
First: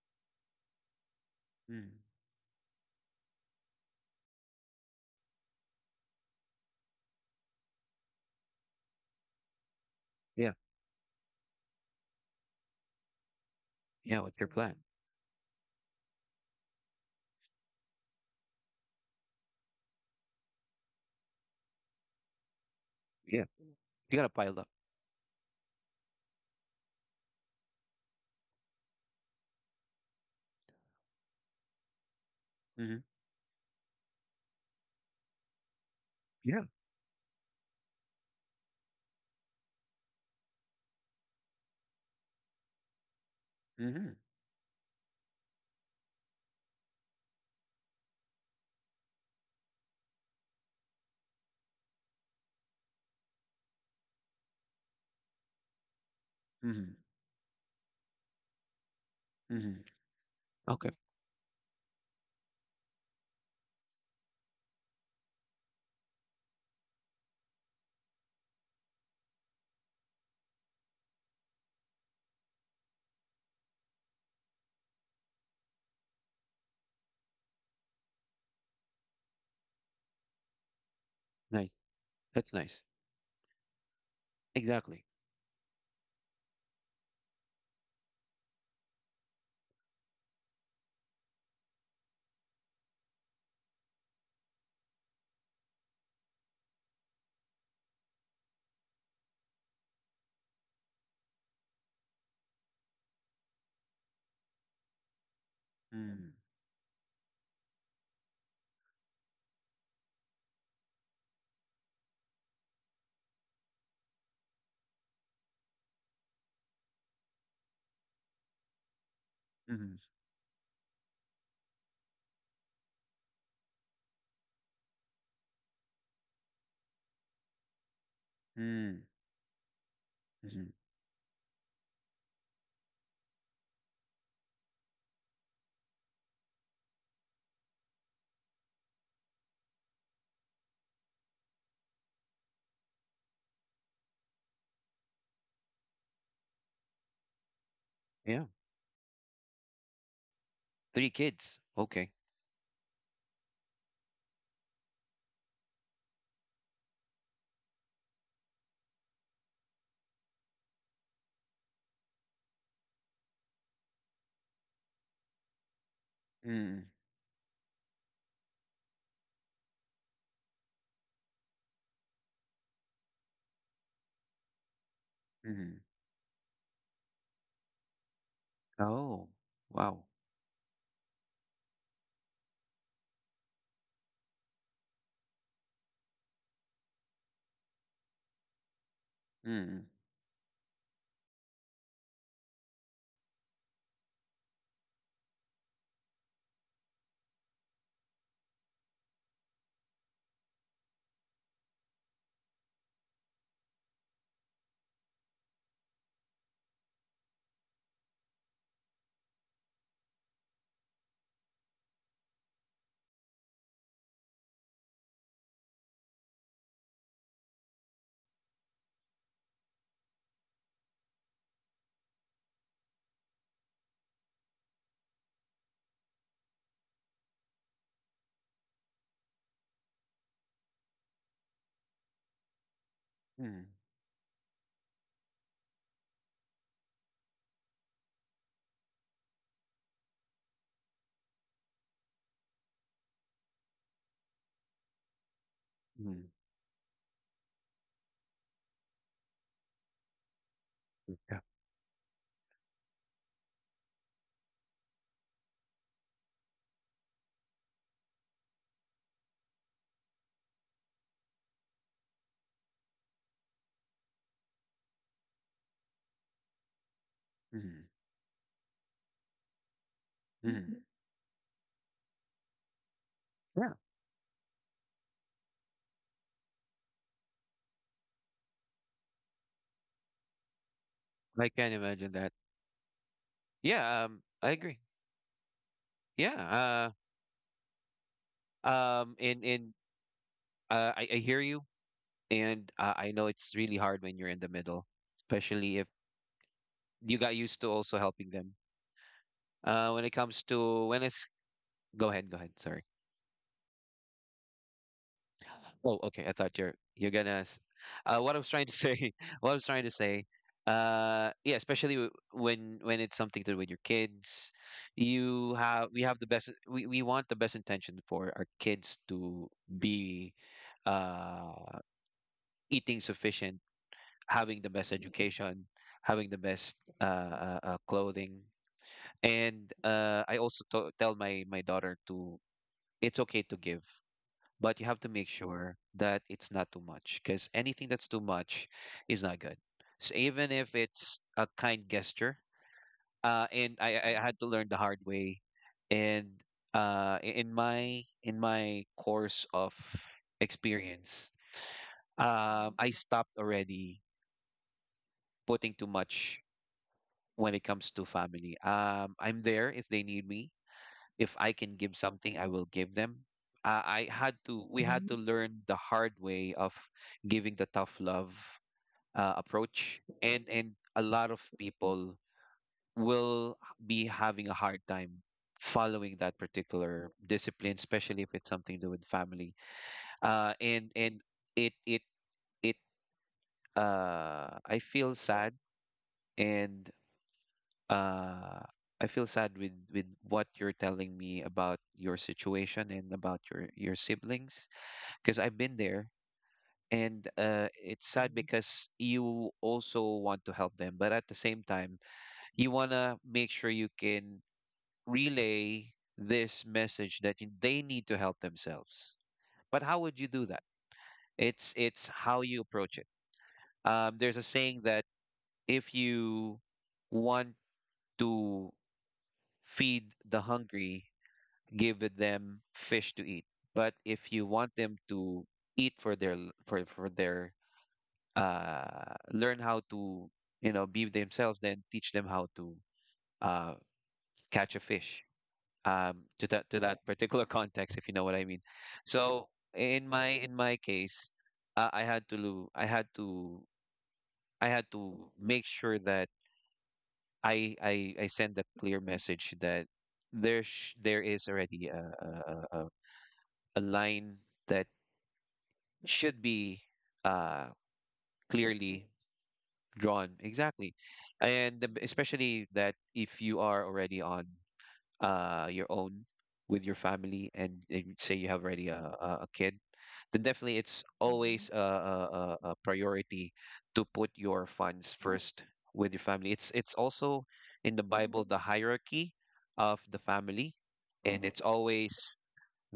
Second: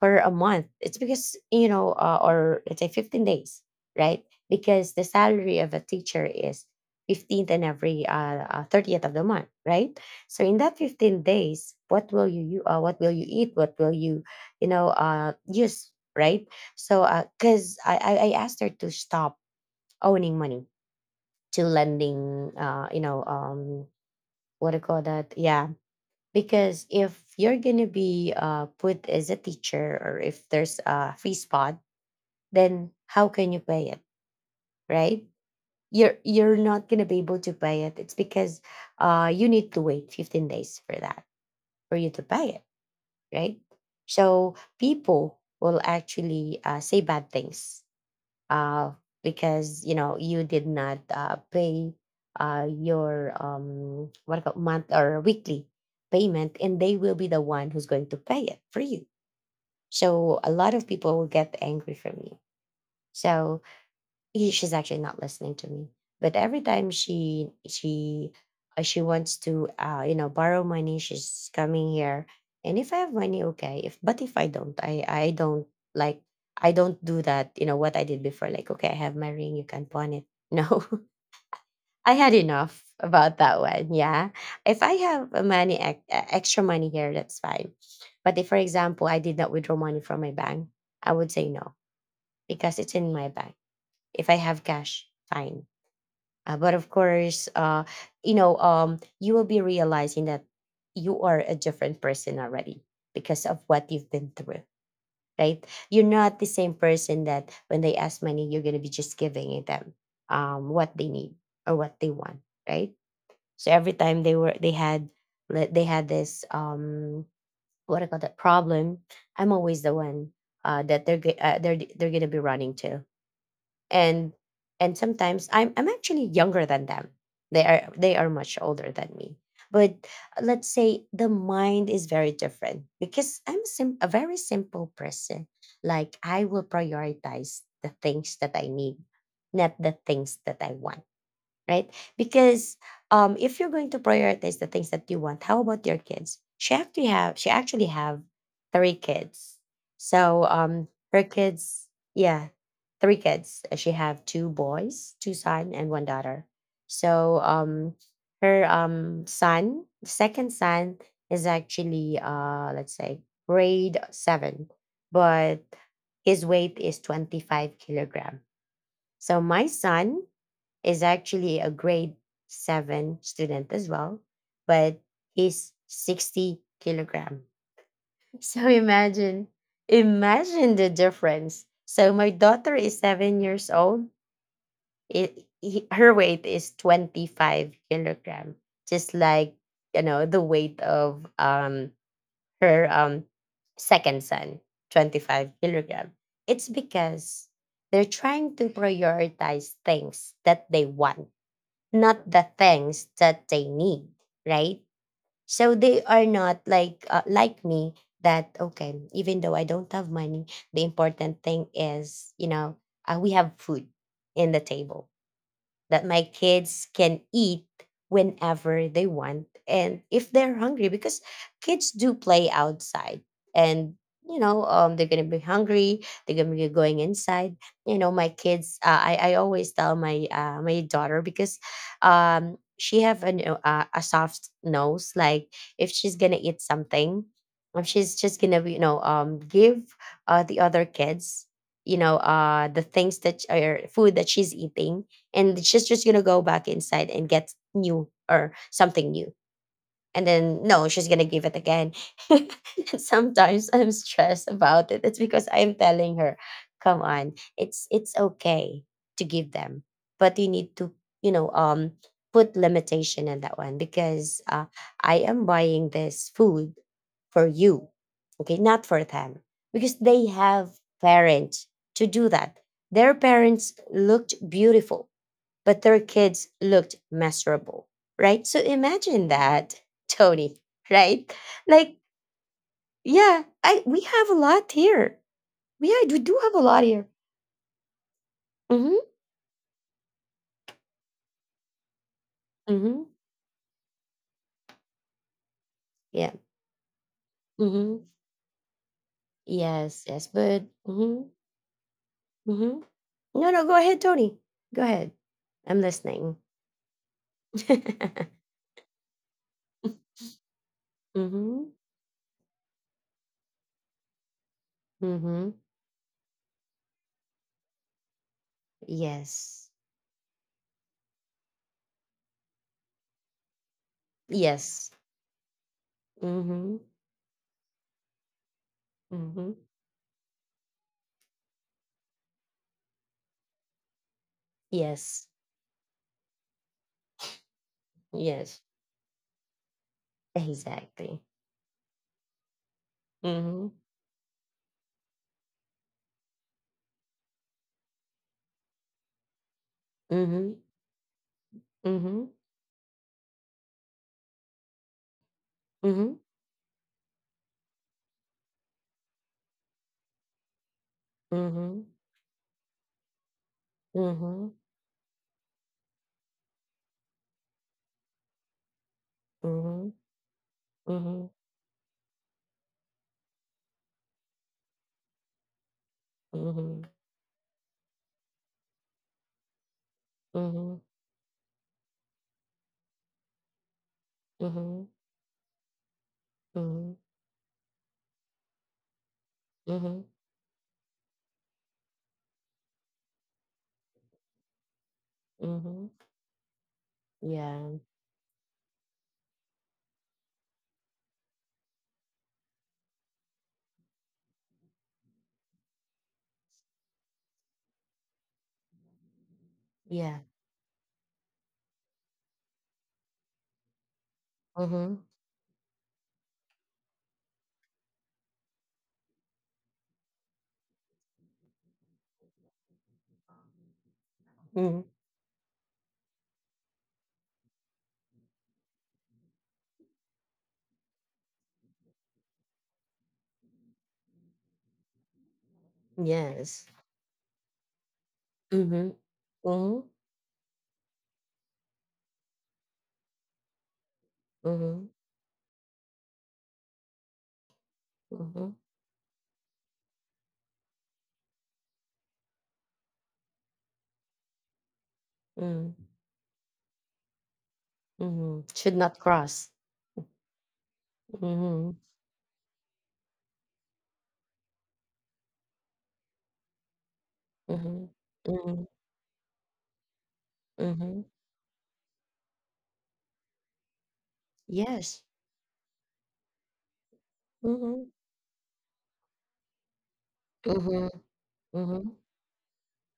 [SPEAKER 1] for a month. It's because,
[SPEAKER 2] Mm-hmm.
[SPEAKER 1] or let's say, 15 days, right? Because the salary of a teacher is 15th and every 30th of the month, right? So
[SPEAKER 2] Yeah.
[SPEAKER 1] in that 15 days, what will you, you what will you eat? What will
[SPEAKER 2] Yeah.
[SPEAKER 1] you,
[SPEAKER 2] What's your plan?
[SPEAKER 1] use? Right. So because I asked her to stop owning money to lending.
[SPEAKER 2] Yeah. You gotta pile up.
[SPEAKER 1] What do you call that? Yeah. Because if you're gonna be put as a teacher, or if there's a free spot, then
[SPEAKER 2] Hmm.
[SPEAKER 1] how can you pay it? Right. You're
[SPEAKER 2] Yeah.
[SPEAKER 1] not gonna be able to pay it. It's because you need to wait 15 days for that, for you to pay it, right?
[SPEAKER 2] Hmm.
[SPEAKER 1] So people will actually say bad things, uh, because you did not pay your what I call month or weekly payment, and they
[SPEAKER 2] Hmm.
[SPEAKER 1] will be the one who's going to pay it for you.
[SPEAKER 2] Hmm.
[SPEAKER 1] So a lot of
[SPEAKER 2] Okay.
[SPEAKER 1] people will get angry from you. So she's actually not listening to me, but every time she wants to, you know, borrow money, she's coming here. And if I have money, okay, if but if I don't, I don't, like, I don't do that. You know what I did before? Like, okay, I have my ring, you can pawn it. No.
[SPEAKER 2] Nice.
[SPEAKER 1] [laughs] I had
[SPEAKER 2] That's nice.
[SPEAKER 1] enough about that one. Yeah. If I
[SPEAKER 2] Exactly.
[SPEAKER 1] have money, extra money here, that's fine. But if, for example, I did not withdraw money from my bank, I would say no, because it's in my bank. If I have cash, fine. But of course, you will be realizing that you are a different person already, because of what you've been through, right? You're
[SPEAKER 2] Mm-hmm.
[SPEAKER 1] not the same person that, when they ask money, you're going to be just giving it them, what they need or what they want, right? So every time they were, they had, like, they had this, what I call that problem. I'm always the
[SPEAKER 2] Mm-hmm.
[SPEAKER 1] one, that they're, they're going to be running to. and and sometimes I'm actually younger than them. They are much older than me, but let's
[SPEAKER 2] Mm-hmm.
[SPEAKER 1] say the mind is very different, because I'm a a very simple person. Like, I will prioritize the things that I need, not the things that I want, right? Because, if you're going to prioritize the things that you want, how about your kids? She actually have
[SPEAKER 2] Yeah.
[SPEAKER 1] three kids. So,
[SPEAKER 2] Three
[SPEAKER 1] her
[SPEAKER 2] kids.
[SPEAKER 1] kids,
[SPEAKER 2] Okay.
[SPEAKER 1] yeah, three kids. She have two boys, two son and one daughter. So, her son, second son, is actually, let's say, grade seven, but his weight
[SPEAKER 2] Mm-hmm.
[SPEAKER 1] is 25 kilogram. So my son is actually a grade seven student as well, but he's 60 kilogram. So
[SPEAKER 2] Oh,
[SPEAKER 1] imagine,
[SPEAKER 2] wow.
[SPEAKER 1] imagine the difference. So my daughter is 7 years old. Her weight is 25 kilogram, just like,
[SPEAKER 2] Mm-hmm.
[SPEAKER 1] the weight of, her, second son, 25 kilogram. It's because they're trying to prioritize things that they want, not the things that they need, right? So they are not like, like me, that okay, even though I don't have money, the important thing is, we have food in the table, that my kids can eat whenever they want and if they're hungry. Because kids do play outside, and, they're gonna be hungry, they're gonna be going inside. You know, my kids, I always tell my, my daughter, because, she have a soft nose. Like, if she's gonna eat something, if she's just gonna, give the other kids, the things that are food that she's eating, and she's just gonna
[SPEAKER 2] Mhm.
[SPEAKER 1] go back inside and get new or something new. And then, no, she's gonna give
[SPEAKER 2] Yeah.
[SPEAKER 1] it again. [laughs] And sometimes I'm stressed about it. It's because I'm telling her, come on, it's okay to give them, but you need to, you know um put limitation in that one. Because, I am buying this food for you,
[SPEAKER 2] Mhm.
[SPEAKER 1] okay, not for them. Because they have
[SPEAKER 2] Mhm.
[SPEAKER 1] parents to do that. Their parents
[SPEAKER 2] Yeah.
[SPEAKER 1] looked beautiful, but their kids looked miserable, right? So imagine that, Tony, [laughs] right?
[SPEAKER 2] I can
[SPEAKER 1] Like,
[SPEAKER 2] imagine that.
[SPEAKER 1] yeah, I, we
[SPEAKER 2] Yeah,
[SPEAKER 1] have a
[SPEAKER 2] I
[SPEAKER 1] lot
[SPEAKER 2] agree.
[SPEAKER 1] here. Yeah, we do have a lot
[SPEAKER 2] Yeah.
[SPEAKER 1] here.
[SPEAKER 2] Uh,
[SPEAKER 1] Mm-hmm.
[SPEAKER 2] um, and and I hear you, and
[SPEAKER 1] Mm-hmm.
[SPEAKER 2] I know it's really hard when you're in the middle, especially if
[SPEAKER 1] Yeah.
[SPEAKER 2] you got used to
[SPEAKER 1] Mm-hmm.
[SPEAKER 2] also helping them.
[SPEAKER 1] Yes.
[SPEAKER 2] When it
[SPEAKER 1] Yes.
[SPEAKER 2] comes
[SPEAKER 1] But.
[SPEAKER 2] to when
[SPEAKER 1] Mm-hmm.
[SPEAKER 2] it's Go ahead, go ahead.
[SPEAKER 1] Mm-hmm.
[SPEAKER 2] Sorry.
[SPEAKER 1] No. No. Go ahead, Tony. Go ahead. I'm
[SPEAKER 2] Oh, okay.
[SPEAKER 1] listening.
[SPEAKER 2] I thought You're gonna.
[SPEAKER 1] [laughs] Mm-hmm.
[SPEAKER 2] What I was trying to say, [laughs] What I was trying to say, yeah, especially when it's something to do with your kids,
[SPEAKER 1] Mm-hmm.
[SPEAKER 2] you have we have the best. We want the best intention for our kids to
[SPEAKER 1] Yes.
[SPEAKER 2] be, uh, eating sufficient, having the
[SPEAKER 1] Yes.
[SPEAKER 2] best education, having the
[SPEAKER 1] Mm-hmm.
[SPEAKER 2] best clothing,
[SPEAKER 1] Mm-hmm.
[SPEAKER 2] and I also to tell my my daughter to it's okay to give but you have to
[SPEAKER 1] Yes.
[SPEAKER 2] make sure that it's not too much because anything that's too
[SPEAKER 1] Yes.
[SPEAKER 2] much is not good. So even if
[SPEAKER 1] Exactly.
[SPEAKER 2] it's a kind gesture,
[SPEAKER 1] Mm-hmm.
[SPEAKER 2] I had to learn the hard way, and in my course of
[SPEAKER 1] Mm-hmm.
[SPEAKER 2] experience,
[SPEAKER 1] Mhm,
[SPEAKER 2] I stopped already putting too
[SPEAKER 1] mhm,
[SPEAKER 2] much when it comes to family. I'm there if they need me. If I can
[SPEAKER 1] mhm,
[SPEAKER 2] give something, I will give them. I had
[SPEAKER 1] mhm,
[SPEAKER 2] to, we had to Mhm. learn the hard way of giving the tough love
[SPEAKER 1] mhm,
[SPEAKER 2] approach, and a
[SPEAKER 1] mhm,
[SPEAKER 2] lot of people will be having a hard time following that
[SPEAKER 1] mhm,
[SPEAKER 2] particular discipline, especially if it's something to do with family.
[SPEAKER 1] mhm,
[SPEAKER 2] And it it it I
[SPEAKER 1] mhm,
[SPEAKER 2] feel sad
[SPEAKER 1] mhm,
[SPEAKER 2] and uh I feel sad
[SPEAKER 1] mhm,
[SPEAKER 2] with what you're telling me about your situation and about your siblings because I've been
[SPEAKER 1] mhm.
[SPEAKER 2] there and
[SPEAKER 1] Yeah,
[SPEAKER 2] it's sad because you also want to help them but at the same time you want to make sure you can relay this message that they need to help themselves. But how
[SPEAKER 1] yeah.
[SPEAKER 2] would you do that? It's how you approach it. Um, there's a saying
[SPEAKER 1] Mhm,
[SPEAKER 2] that if you want to feed the hungry give them fish to eat. But if you
[SPEAKER 1] mhm.
[SPEAKER 2] want them to eat for their for their learn how to you know be themselves, then teach them how to uh catch a fish.
[SPEAKER 1] Yes.
[SPEAKER 2] To that particular [laughs] context, if you know what I mean.
[SPEAKER 1] Mhm,
[SPEAKER 2] So
[SPEAKER 1] mhm,
[SPEAKER 2] in my case, I had to
[SPEAKER 1] mhm,
[SPEAKER 2] make sure that I
[SPEAKER 1] mhm,
[SPEAKER 2] send a clear message that there is already a line that
[SPEAKER 1] mhm,
[SPEAKER 2] should be uh,
[SPEAKER 1] mhm. Should not
[SPEAKER 2] clearly
[SPEAKER 1] cross.
[SPEAKER 2] drawn. Exactly.
[SPEAKER 1] Mhm,
[SPEAKER 2] And especially that if you are already on your own with your family
[SPEAKER 1] mhm,
[SPEAKER 2] and say you
[SPEAKER 1] mhm,
[SPEAKER 2] have already a kid, then definitely
[SPEAKER 1] mhm.
[SPEAKER 2] it's Mm-hmm. always a priority to put your
[SPEAKER 1] Yes.
[SPEAKER 2] funds first with your family. It's also
[SPEAKER 1] Mhm,
[SPEAKER 2] in the Bible the hierarchy of the family,
[SPEAKER 1] mhm,
[SPEAKER 2] and it's
[SPEAKER 1] mhm,
[SPEAKER 2] always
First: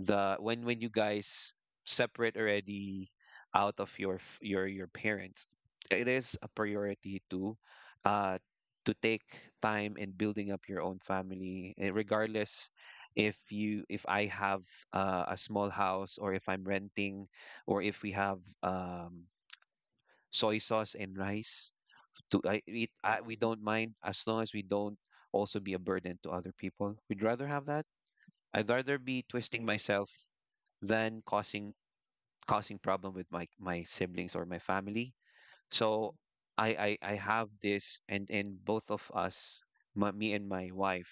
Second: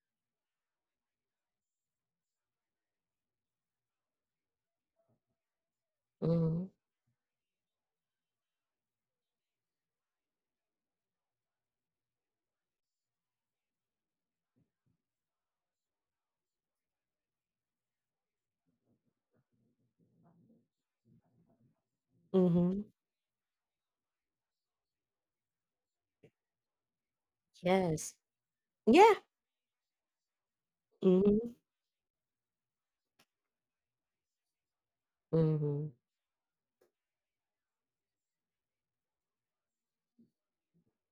[SPEAKER 2] the when you guys separate already out of your your parents it is a
[SPEAKER 1] mhm,
[SPEAKER 2] priority uh to take time in building up your own family regardless if you if I have a small house or if I'm renting or if we have soy sauce and rice to
[SPEAKER 1] mhm.
[SPEAKER 2] we don't mind as long as we don't also be a burden to other people. We'd rather have that.
[SPEAKER 1] Yes.
[SPEAKER 2] I'd rather
[SPEAKER 1] Yeah.
[SPEAKER 2] be twisting myself than
[SPEAKER 1] Mhm,
[SPEAKER 2] causing causing problem with my my siblings or my family.
[SPEAKER 1] mhm,
[SPEAKER 2] So I have this, and both of us, me and my wife,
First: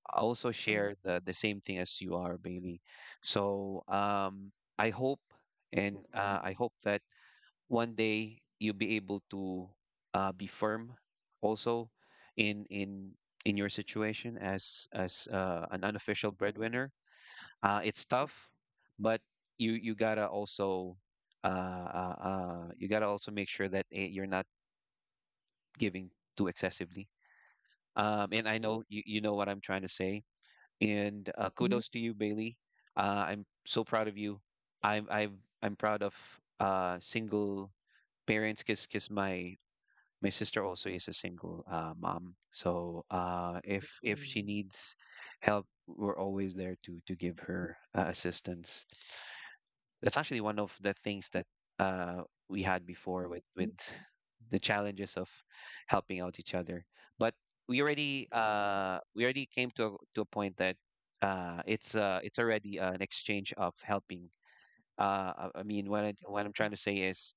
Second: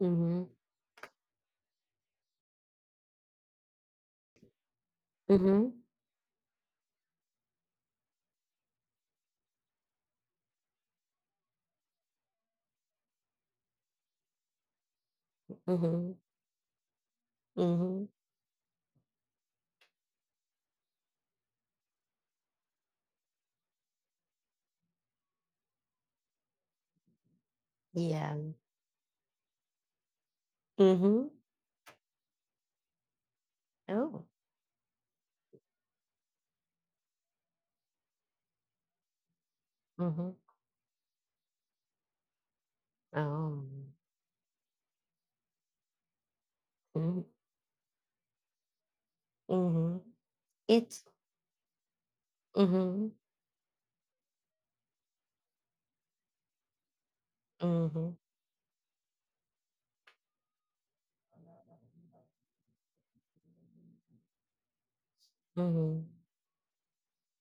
[SPEAKER 1] mhm,
[SPEAKER 2] also share the same thing as you are, Bailey. So I hope
[SPEAKER 1] mhm.
[SPEAKER 2] and I hope that one day you'll be able to be firm, also in in in your situation as an
[SPEAKER 1] Mhm,
[SPEAKER 2] unofficial breadwinner. It's
[SPEAKER 1] mhm,
[SPEAKER 2] tough, but you you gotta also uh, you gotta also make sure that you're not giving too excessively. And
[SPEAKER 1] yeah,
[SPEAKER 2] I know you, you know what I'm trying to say. And
[SPEAKER 1] mhm,
[SPEAKER 2] Mhm. kudos to you, Bailey. I'm so proud of
[SPEAKER 1] oh,
[SPEAKER 2] you. I'm I'm proud of single parents because my
[SPEAKER 1] mhm,
[SPEAKER 2] sister also is a single mom. So
[SPEAKER 1] oh,
[SPEAKER 2] if she Mm. needs help, we're always there to
[SPEAKER 1] mhm,
[SPEAKER 2] give her assistance.
[SPEAKER 1] mhm,
[SPEAKER 2] That's actually one of the
[SPEAKER 1] it's,
[SPEAKER 2] things that uh, we had
[SPEAKER 1] mhm,
[SPEAKER 2] before with the challenges of helping out each other. But
[SPEAKER 1] mhm,
[SPEAKER 2] we already came to to a point that it's already an exchange of helping.
[SPEAKER 1] mhm,
[SPEAKER 2] What I'm trying to say is,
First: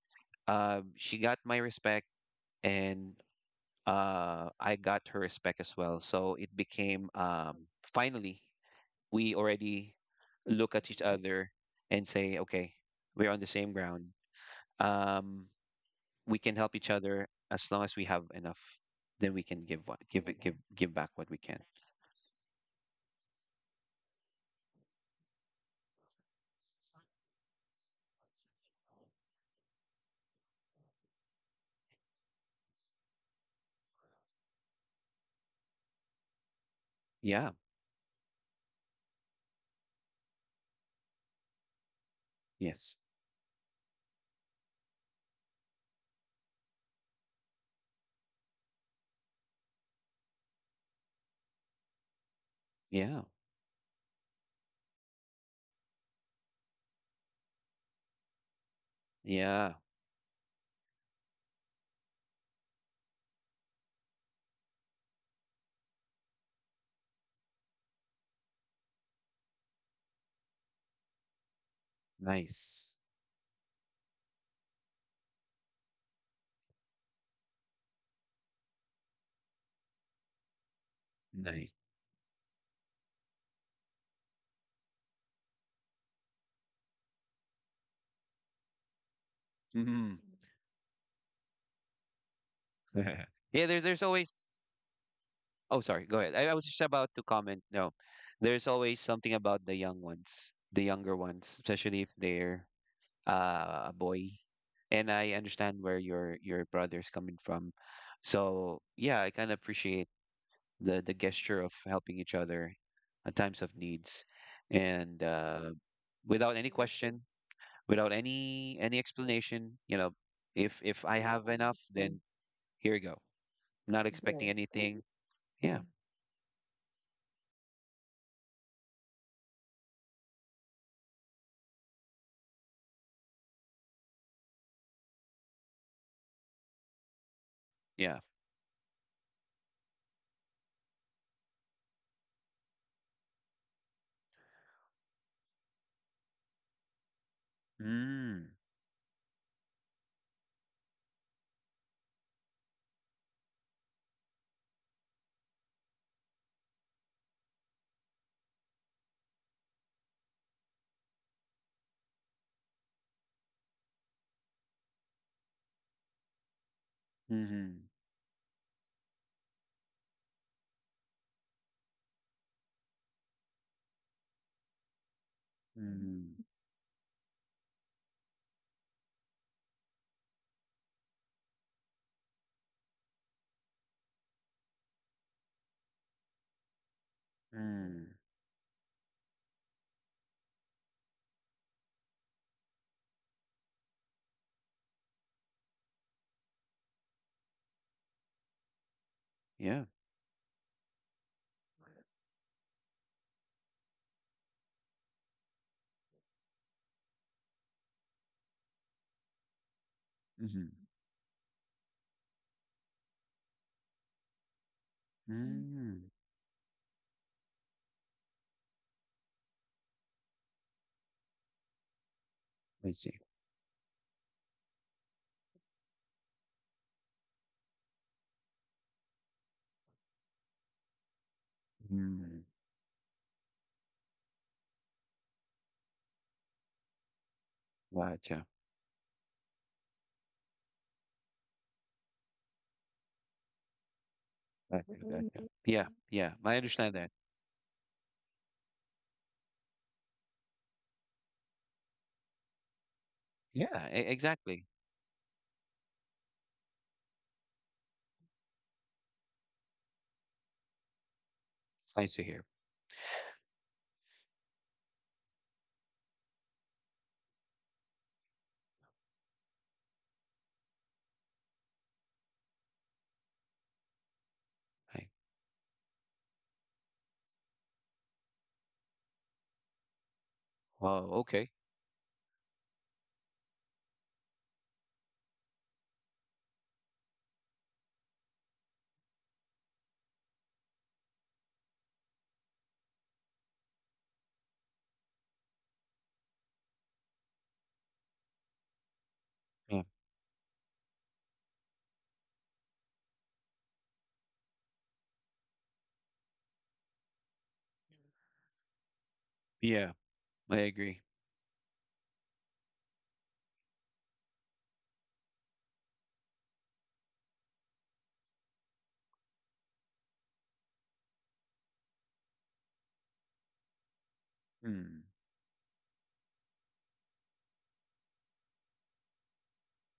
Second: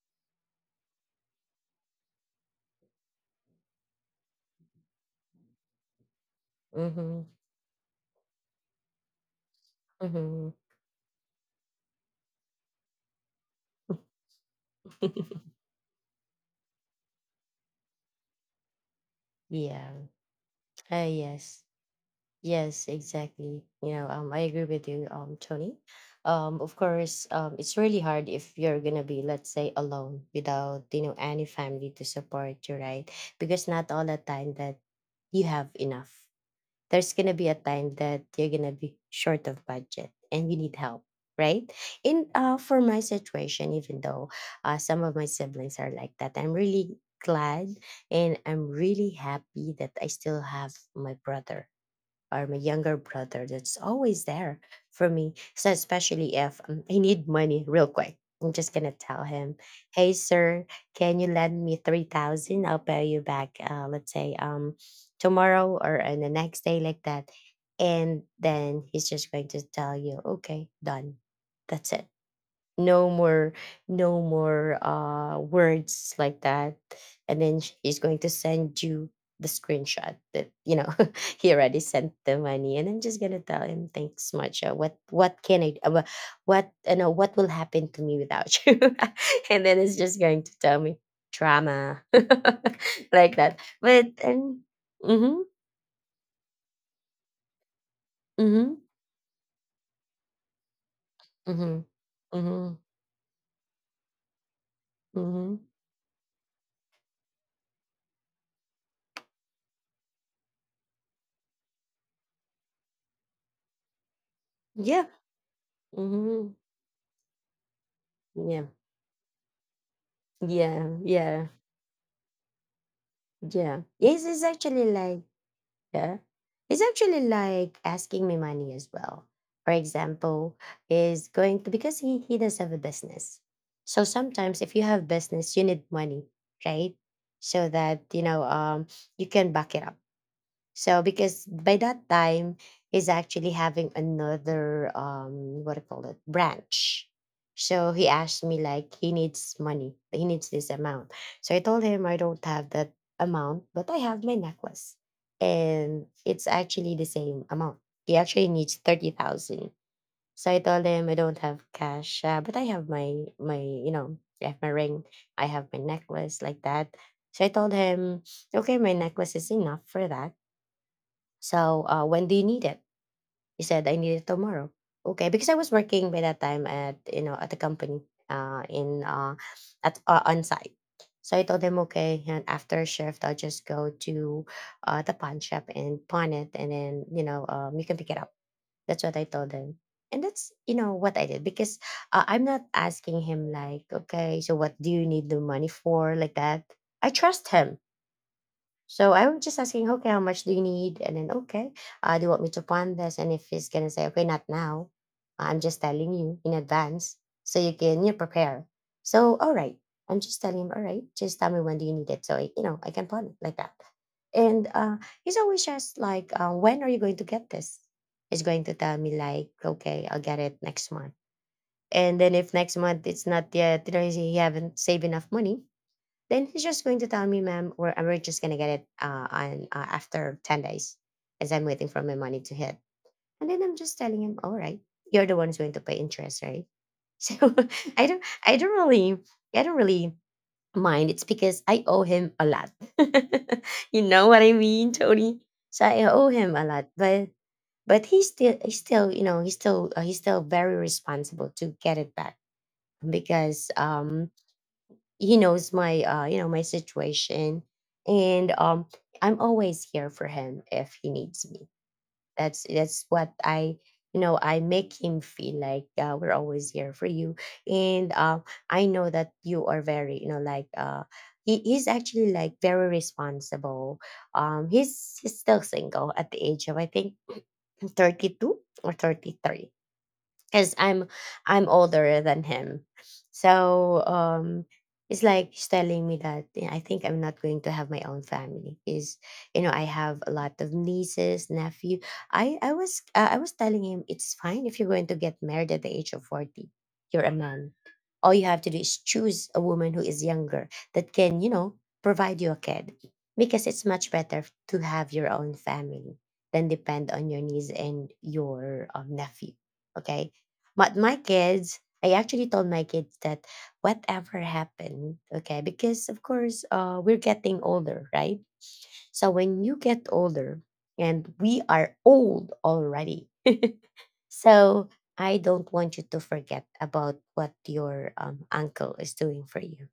[SPEAKER 2] she got my respect and I got her respect as well. So it became
[SPEAKER 1] mhm,
[SPEAKER 2] finally we already
[SPEAKER 1] mhm.
[SPEAKER 2] look at each other and say, okay, we're on the same ground. Um,
[SPEAKER 1] [laughs]
[SPEAKER 2] we can help each other as long as we have enough. Then we can give
[SPEAKER 1] Yeah.
[SPEAKER 2] what give back what we can.
[SPEAKER 1] Yes. Yes, exactly. You know, I agree with you, Tony. Of course, it's really hard if you're gonna be, let's say, alone without, you know, any family to support you, right? Because not all the time that you have enough. There's gonna be
[SPEAKER 2] Yeah.
[SPEAKER 1] a time that you're gonna be short of budget and you need help, right? In, for
[SPEAKER 2] Yes.
[SPEAKER 1] my situation, even though some of my siblings are like that, I'm really glad, and I'm really happy that I still have my brother, or my younger
[SPEAKER 2] Yeah.
[SPEAKER 1] brother, that's always there for me. So especially if, I need money real quick, I'm just gonna tell him,
[SPEAKER 2] Yeah.
[SPEAKER 1] "Hey, sir, can you lend me 3,000? I'll pay you back. Let's say, tomorrow or on the next day, like that." And then he's just going to tell you, "Okay, done. That's it."
[SPEAKER 2] Nice.
[SPEAKER 1] No more, no more, words, like that. And then she's going to send you the screenshot that, you know, [laughs] he
[SPEAKER 2] Nice.
[SPEAKER 1] already sent the money. And I'm just gonna tell him, thanks much, what can I, what, you know, what will happen to me without you? [laughs] And then it's just
[SPEAKER 2] Mhm.
[SPEAKER 1] going to tell me, drama. [laughs]
[SPEAKER 2] [laughs] yeah.
[SPEAKER 1] Like that.
[SPEAKER 2] There's there's
[SPEAKER 1] But
[SPEAKER 2] always.
[SPEAKER 1] and mm-hmm,
[SPEAKER 2] Oh, sorry. Go ahead. I was just about to comment. No, there's
[SPEAKER 1] mm-hmm,
[SPEAKER 2] always something about the young ones, the younger ones,
[SPEAKER 1] mm-hmm,
[SPEAKER 2] especially if they're
[SPEAKER 1] mm-hmm,
[SPEAKER 2] a boy, and I
[SPEAKER 1] mm-hmm,
[SPEAKER 2] understand where your brother's coming from. So yeah, I kind of appreciate the gesture of helping each other at times of needs,
[SPEAKER 1] yeah,
[SPEAKER 2] and
[SPEAKER 1] mm-hmm,
[SPEAKER 2] without any question, without
[SPEAKER 1] yeah,
[SPEAKER 2] any any explanation. You know,
[SPEAKER 1] yeah,
[SPEAKER 2] if I
[SPEAKER 1] yeah.
[SPEAKER 2] have enough, then here you go.
[SPEAKER 1] Yeah.
[SPEAKER 2] Not
[SPEAKER 1] Yes, it's
[SPEAKER 2] expecting Right.
[SPEAKER 1] actually
[SPEAKER 2] anything.
[SPEAKER 1] like,
[SPEAKER 2] Yeah,
[SPEAKER 1] yeah. It's actually like asking me money as well. For example, is going to, because he does have a business. So sometimes if you have business, you need money, right? So that,
[SPEAKER 2] yeah.
[SPEAKER 1] you can back it up. So because by that time, he's actually having another, what do you call it, branch. So he asked
[SPEAKER 2] Mm.
[SPEAKER 1] me like he needs money. He needs this amount. So I told him I don't have that amount, but I have my necklace. And it's actually the same amount. He actually needs 30,000. So I told him I don't have cash, but I have my, I have my ring, I have my necklace, like that. So I told
[SPEAKER 2] Mm-hmm.
[SPEAKER 1] him, okay, my necklace is enough for that. So, when do you need it? He said, I need it tomorrow. Okay, because I was working by
[SPEAKER 2] Mm.
[SPEAKER 1] that time at, you know, at the company, in at on site. So I told him, okay, and after shift, I'll just go to, the pawn shop and pawn it, and then, you know, you can pick
[SPEAKER 2] Mm.
[SPEAKER 1] it up. That's what I told him, and that's, you know, what I did, because, I'm not asking him like, okay, so what do you need the money for, like that. I trust him, so I'm just
[SPEAKER 2] Yeah.
[SPEAKER 1] asking, okay, how much do you need? And then, okay, do you want me to plan this? And if he's gonna say, okay, not now, I'm just telling you in advance so you can you prepare. So all right, I'm just telling
[SPEAKER 2] Mm-hmm.
[SPEAKER 1] him, all right, just tell me when do you need it, so I, you know I can plan it like that. And
[SPEAKER 2] Mm.
[SPEAKER 1] he's always just
[SPEAKER 2] Mm.
[SPEAKER 1] like, when are you going to get this? He's going to tell me like, okay, I'll get it next month. And then if next
[SPEAKER 2] I
[SPEAKER 1] month
[SPEAKER 2] see.
[SPEAKER 1] it's not yet, you know, he haven't saved enough money then he's just going to tell me, ma'am, we're just going to get it after 10 days as I'm waiting for my money
[SPEAKER 2] Mm.
[SPEAKER 1] to hit. And then I'm just telling him, all right, you're the one who's going to pay interest, right? [laughs] So [laughs] I don't,
[SPEAKER 2] Gotcha.
[SPEAKER 1] I don't really, I don't really mind. It's because I owe him a lot. [laughs] You know what I
[SPEAKER 2] Gotcha,
[SPEAKER 1] mean, Tony?
[SPEAKER 2] gotcha. Yeah,
[SPEAKER 1] So I owe
[SPEAKER 2] yeah. I
[SPEAKER 1] him a lot,
[SPEAKER 2] understand that.
[SPEAKER 1] but he's still, he's still, he's still very responsible to get it back because
[SPEAKER 2] Exactly.
[SPEAKER 1] he knows my you know my situation and I'm always here for him if he needs me.
[SPEAKER 2] It's nice to hear.
[SPEAKER 1] That's what I, you know, I make him feel like we're always here for you. And I know that you are very, you know, like he's actually like very responsible.
[SPEAKER 2] I,
[SPEAKER 1] He's still single at the age of I think 32 or 33, because
[SPEAKER 2] well, okay.
[SPEAKER 1] I'm older than him. So it's like he's telling me that, "Yeah, I think I'm not going to have my own family." Is You know, I have a lot of nieces, nephew. I was telling him, it's fine if you're going to get married at the age of 40. You're a man, all you have to do is choose a
[SPEAKER 2] Yeah,
[SPEAKER 1] woman who is younger that can, you know, provide you a kid, because it's much better to have your own family than depend on your niece and your nephew.
[SPEAKER 2] yeah.
[SPEAKER 1] Okay.
[SPEAKER 2] I
[SPEAKER 1] But
[SPEAKER 2] agree.
[SPEAKER 1] my kids, I actually told my kids that whatever happened, okay, because of course we're getting older, right? So when you get older and we are old already. [laughs] So
[SPEAKER 2] Mm.
[SPEAKER 1] I don't want you to forget about what your uncle is doing for you.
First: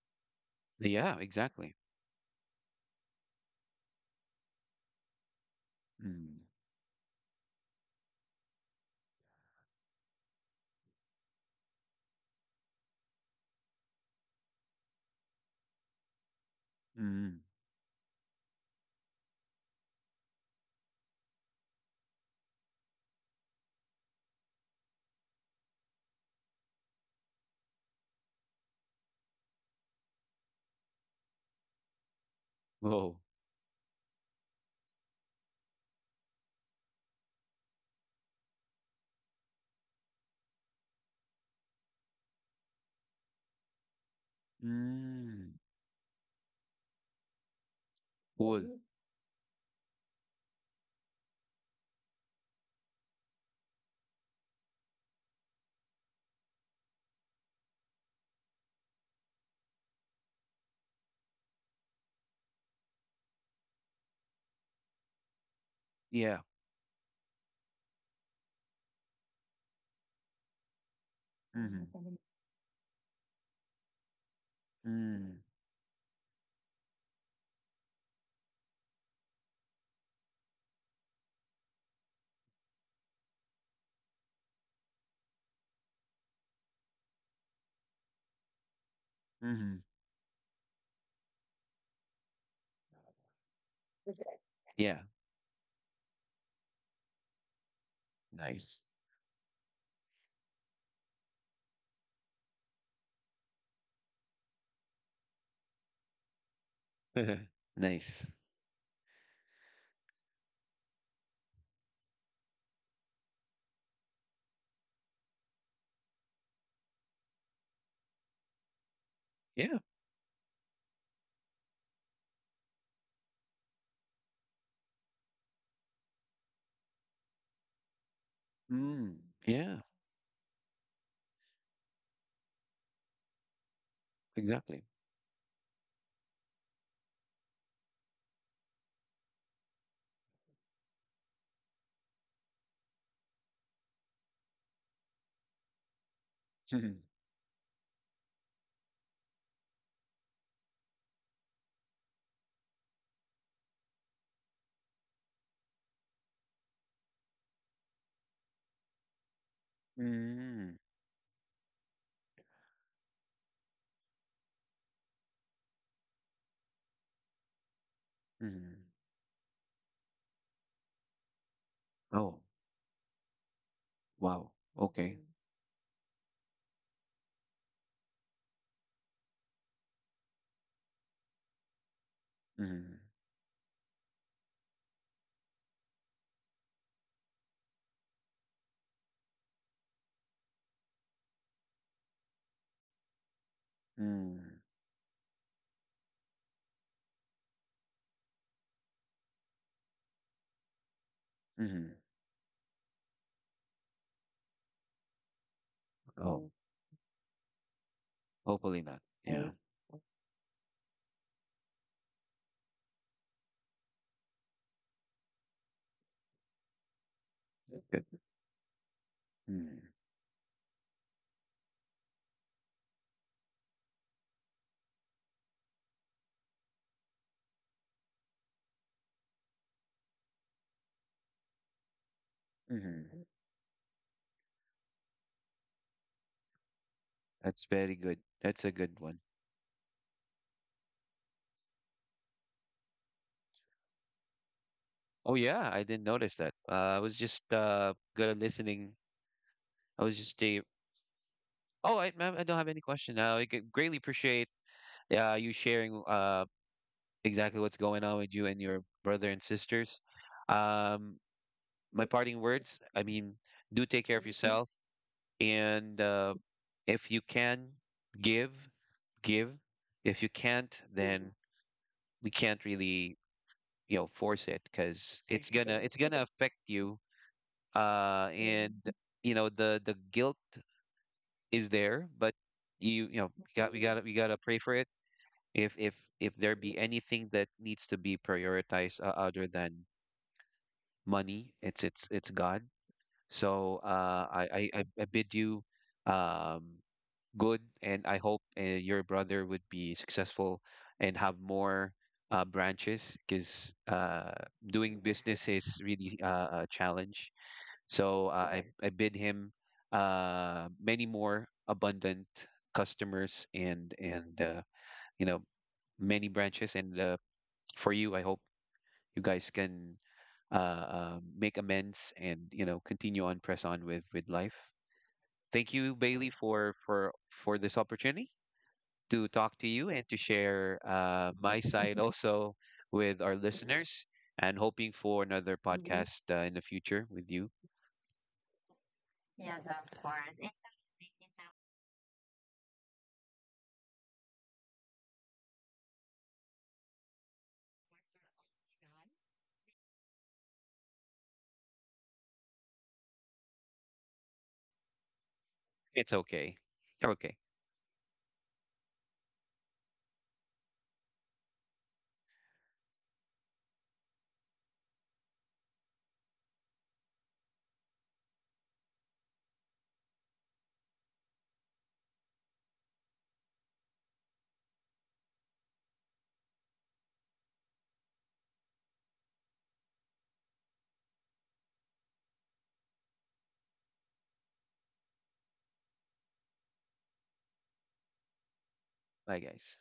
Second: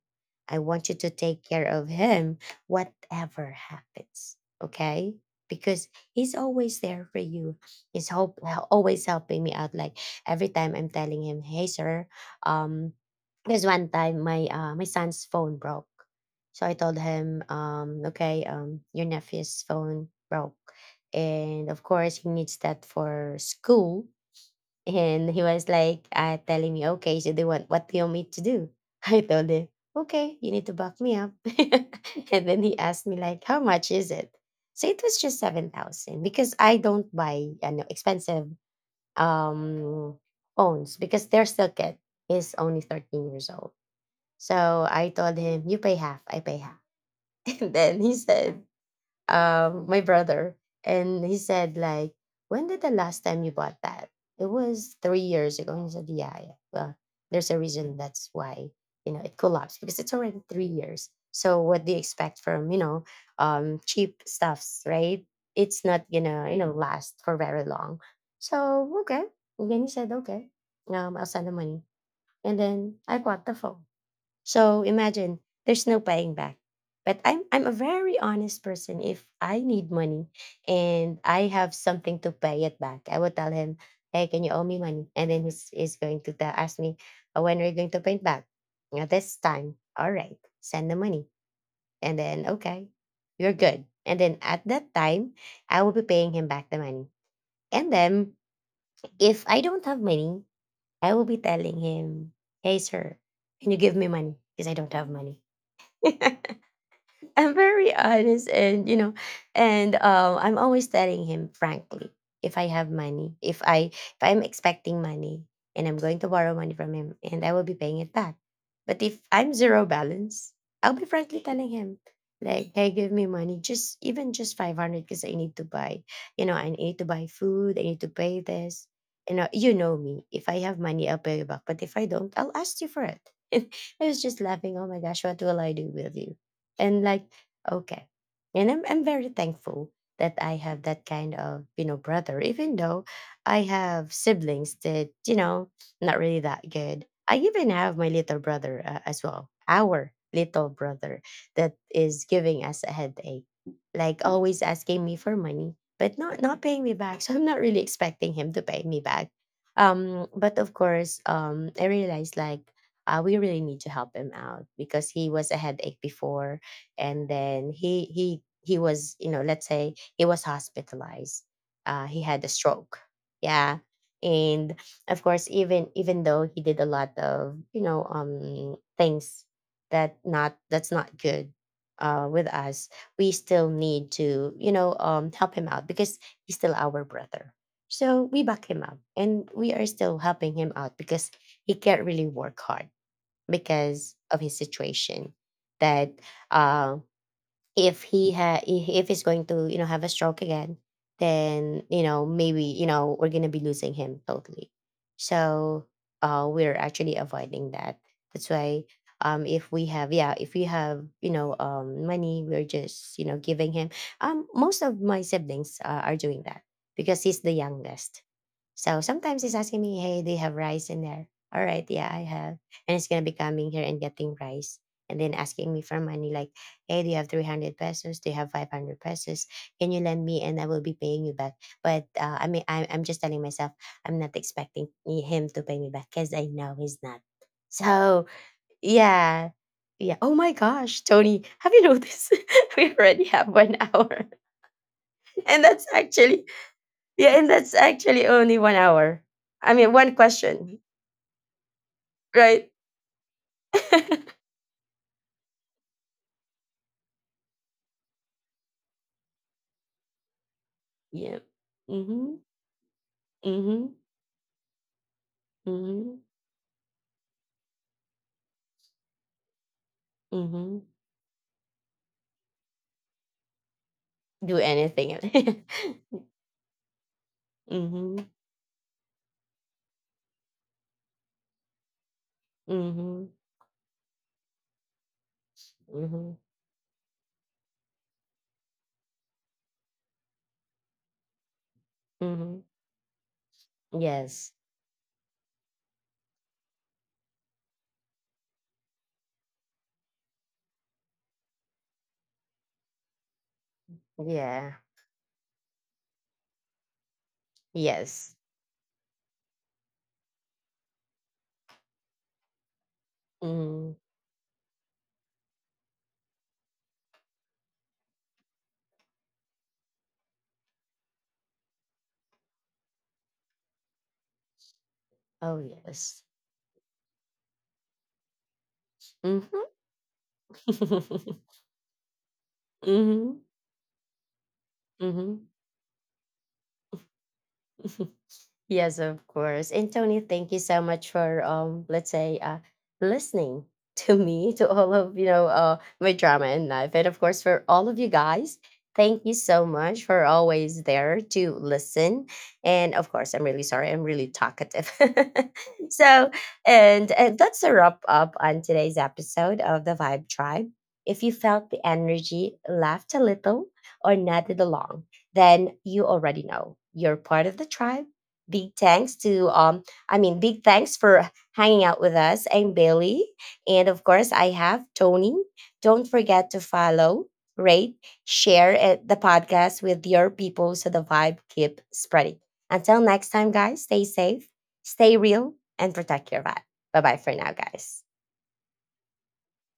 [SPEAKER 1] I want you to
[SPEAKER 2] Yeah,
[SPEAKER 1] take care
[SPEAKER 2] exactly.
[SPEAKER 1] of him, whatever happens. Okay? Because he's
[SPEAKER 2] Mm.
[SPEAKER 1] always there for you. He's hope, Always helping me out. Like every time I'm telling him, "Hey, sir," um, there's one time my my son's phone broke, so I told
[SPEAKER 2] Mm.
[SPEAKER 1] him, "Okay, your nephew's phone broke, and of course he needs that for school." And he was like, telling me, okay, so they want, what do you want me to do? [laughs] I told him, okay, you need to back me up. [laughs] And then he asked
[SPEAKER 2] Whoa.
[SPEAKER 1] me like, how much is it? So it was just 7,000, because I don't buy, you know, expensive um, phones because they're still kid. He's only 13 years old. So I told
[SPEAKER 2] Mm.
[SPEAKER 1] him, you pay half, I pay half. [laughs] And then he said,
[SPEAKER 2] Cool.
[SPEAKER 1] my brother. And he said like, when did the last time you bought that? It was 3 years ago. And he said, yeah, yeah, well, there's a reason that's why, you know, it collapsed, because it's already 3 years. So what do you expect from, you know, cheap stuffs, right? It's not
[SPEAKER 2] Yeah.
[SPEAKER 1] gonna, you know, last for very long. So okay. And then he said, okay, I'll send the money.
[SPEAKER 2] Mm-hmm.
[SPEAKER 1] And then I bought the phone. So
[SPEAKER 2] Mm.
[SPEAKER 1] imagine,
[SPEAKER 2] Mm.
[SPEAKER 1] there's no paying back. But I'm a very honest person. If I need money and I have something to pay it back, I will tell him, "Hey, can you owe me money?" And then he's going to tell, ask me, "When are you going to pay it back?" Now this time,
[SPEAKER 2] Mm.
[SPEAKER 1] all right, send the money, and then okay, you're good. And then at that
[SPEAKER 2] Yeah.
[SPEAKER 1] time, I will be paying him back the money. And then
[SPEAKER 2] Nice.
[SPEAKER 1] if I don't have money, I will be telling him, "Hey, sir, can you give me money? Because I don't have money." [laughs]
[SPEAKER 2] [laughs]
[SPEAKER 1] I'm very
[SPEAKER 2] Nice.
[SPEAKER 1] honest, and you know, and I'm always telling him frankly, if I have money, if I'm expecting money and I'm going to borrow money from him, and I will be paying it back. But if I'm
[SPEAKER 2] Yeah.
[SPEAKER 1] zero balance, I'll be frankly telling him, like, hey, give me money, just even just 500, because I need to buy, you know, I need to buy food, I need to pay this.
[SPEAKER 2] Mm.
[SPEAKER 1] You know, you
[SPEAKER 2] Yeah.
[SPEAKER 1] know me, if I have money, I'll pay you back, but if I don't, I'll ask you for it. [laughs] I was just laughing.
[SPEAKER 2] Exactly.
[SPEAKER 1] Oh
[SPEAKER 2] [laughs]
[SPEAKER 1] my gosh, what will I do with you? And like, okay. And I'm very thankful that I have that kind of, you know, brother, even though I have siblings that, you know, not really that
[SPEAKER 2] Mm.
[SPEAKER 1] good. I even have my little brother, as well, our little brother, that is giving us a headache, like always asking me for money but not paying me back. [laughs] So I'm not really expecting him to pay me back. But of
[SPEAKER 2] Mm.
[SPEAKER 1] course, I realized like we really need to help him out, because he was a headache before. And then he he
[SPEAKER 2] Mm.
[SPEAKER 1] was, you know, let's say he was hospitalized. He
[SPEAKER 2] Oh.
[SPEAKER 1] had a stroke, yeah.
[SPEAKER 2] Wow.
[SPEAKER 1] And
[SPEAKER 2] Okay.
[SPEAKER 1] of course, even though he did a lot of, you know, things that not that's not good with us,
[SPEAKER 2] Mm.
[SPEAKER 1] we still need to, you know, help him out, because he's still our brother. So we back him up, and we are still helping him out, because he can't really work hard because of his
[SPEAKER 2] Mm.
[SPEAKER 1] situation. That uh, if he's going to, you know, have a stroke again, then,
[SPEAKER 2] Mm.
[SPEAKER 1] you know, maybe, you know, we're gonna be losing him totally. So
[SPEAKER 2] Oh.
[SPEAKER 1] we're actually avoiding that. That's
[SPEAKER 2] Hopefully
[SPEAKER 1] why
[SPEAKER 2] not. Yeah.
[SPEAKER 1] if we have, yeah, if we have, you know, money, we're just, you know, giving him. Most of my siblings are doing that, because he's the
[SPEAKER 2] Good.
[SPEAKER 1] youngest. So sometimes he's asking me, hey, do you have rice in there? All right, yeah, I have. And he's going to be coming here and getting rice, and then asking me for money, like, hey, do you have 300 pesos? Do you have 500 pesos? Can you lend me and I will be paying you back? But I mean, I'm
[SPEAKER 2] Mm-hmm.
[SPEAKER 1] just telling myself, I'm not expecting him to pay me back, because I know he's not.
[SPEAKER 2] That's very good.
[SPEAKER 1] So,
[SPEAKER 2] That's a good one.
[SPEAKER 1] yeah. Yeah. Oh my gosh, Tony, have you noticed [laughs] we already have 1 hour? [laughs]
[SPEAKER 2] Oh
[SPEAKER 1] And
[SPEAKER 2] yeah, I
[SPEAKER 1] that's
[SPEAKER 2] didn't notice
[SPEAKER 1] actually,
[SPEAKER 2] that. I was
[SPEAKER 1] yeah,
[SPEAKER 2] just
[SPEAKER 1] and that's
[SPEAKER 2] good
[SPEAKER 1] actually
[SPEAKER 2] at
[SPEAKER 1] only one
[SPEAKER 2] listening.
[SPEAKER 1] hour. I mean,
[SPEAKER 2] I was
[SPEAKER 1] one
[SPEAKER 2] just the
[SPEAKER 1] question,
[SPEAKER 2] Oh, I ma'am, I don't have
[SPEAKER 1] right?
[SPEAKER 2] any question now. Greatly
[SPEAKER 1] [laughs]
[SPEAKER 2] appreciate you sharing exactly what's going on with you and your brother and sisters. Um,
[SPEAKER 1] Yeah.
[SPEAKER 2] my
[SPEAKER 1] Mm-hmm.
[SPEAKER 2] parting words. I mean, do
[SPEAKER 1] Mm-hmm.
[SPEAKER 2] take care of yourself and
[SPEAKER 1] Mm-hmm.
[SPEAKER 2] if you can give, give. If you can't,
[SPEAKER 1] Mm-hmm.
[SPEAKER 2] then we can't really you know force
[SPEAKER 1] Do
[SPEAKER 2] it because
[SPEAKER 1] anything.
[SPEAKER 2] it's Exactly.
[SPEAKER 1] [laughs]
[SPEAKER 2] gonna affect you
[SPEAKER 1] Mm-hmm.
[SPEAKER 2] and you know the guilt is there but you
[SPEAKER 1] Mm-hmm.
[SPEAKER 2] know we gotta pray for it if if if
[SPEAKER 1] Mm-hmm.
[SPEAKER 2] there be anything that needs to be prioritized other than money it's God.
[SPEAKER 1] Mm-hmm.
[SPEAKER 2] So
[SPEAKER 1] Yes.
[SPEAKER 2] I bid you um good, and I hope your brother would be successful and have more branches because
[SPEAKER 1] Yeah.
[SPEAKER 2] doing business is really a challenge. So
[SPEAKER 1] Yes.
[SPEAKER 2] I bid him many more abundant customers
[SPEAKER 1] Mm.
[SPEAKER 2] and you know many branches. And for you, I hope you guys can make amends and you know continue on press on with life.
[SPEAKER 1] Oh
[SPEAKER 2] Thank you,
[SPEAKER 1] yes.
[SPEAKER 2] Bailey, for for this opportunity to talk to you and to
[SPEAKER 1] Mm-hmm.
[SPEAKER 2] share
[SPEAKER 1] [laughs]
[SPEAKER 2] my [laughs] side also with our
[SPEAKER 1] Mm-hmm.
[SPEAKER 2] listeners and hoping for
[SPEAKER 1] Mm-hmm.
[SPEAKER 2] another Mhm. podcast in the future with you.
[SPEAKER 1] [laughs] Yes, of course. And Tony, thank you so much for let's say, listening [laughs] to me, to all of, you know, my drama and life, and of course for all of you guys. Thank you so much for always there to listen. And of course, I'm really sorry. I'm really talkative. [laughs]
[SPEAKER 2] It's
[SPEAKER 1] So,
[SPEAKER 2] okay. Okay.
[SPEAKER 1] and that's a wrap up on today's episode of the Vibe Tribe. If you felt the energy, laughed a little, or nodded along, then you already know you're part of the tribe. Big thanks to big thanks for hanging out with us. I'm Bailey, and of course I have Tony. Don't forget to follow, rate, share it, the podcast with your people so the vibe keep spreading. Until next time guys, stay safe, stay real, and protect your vibe. Bye-bye for now guys.
[SPEAKER 2] Bye, guys.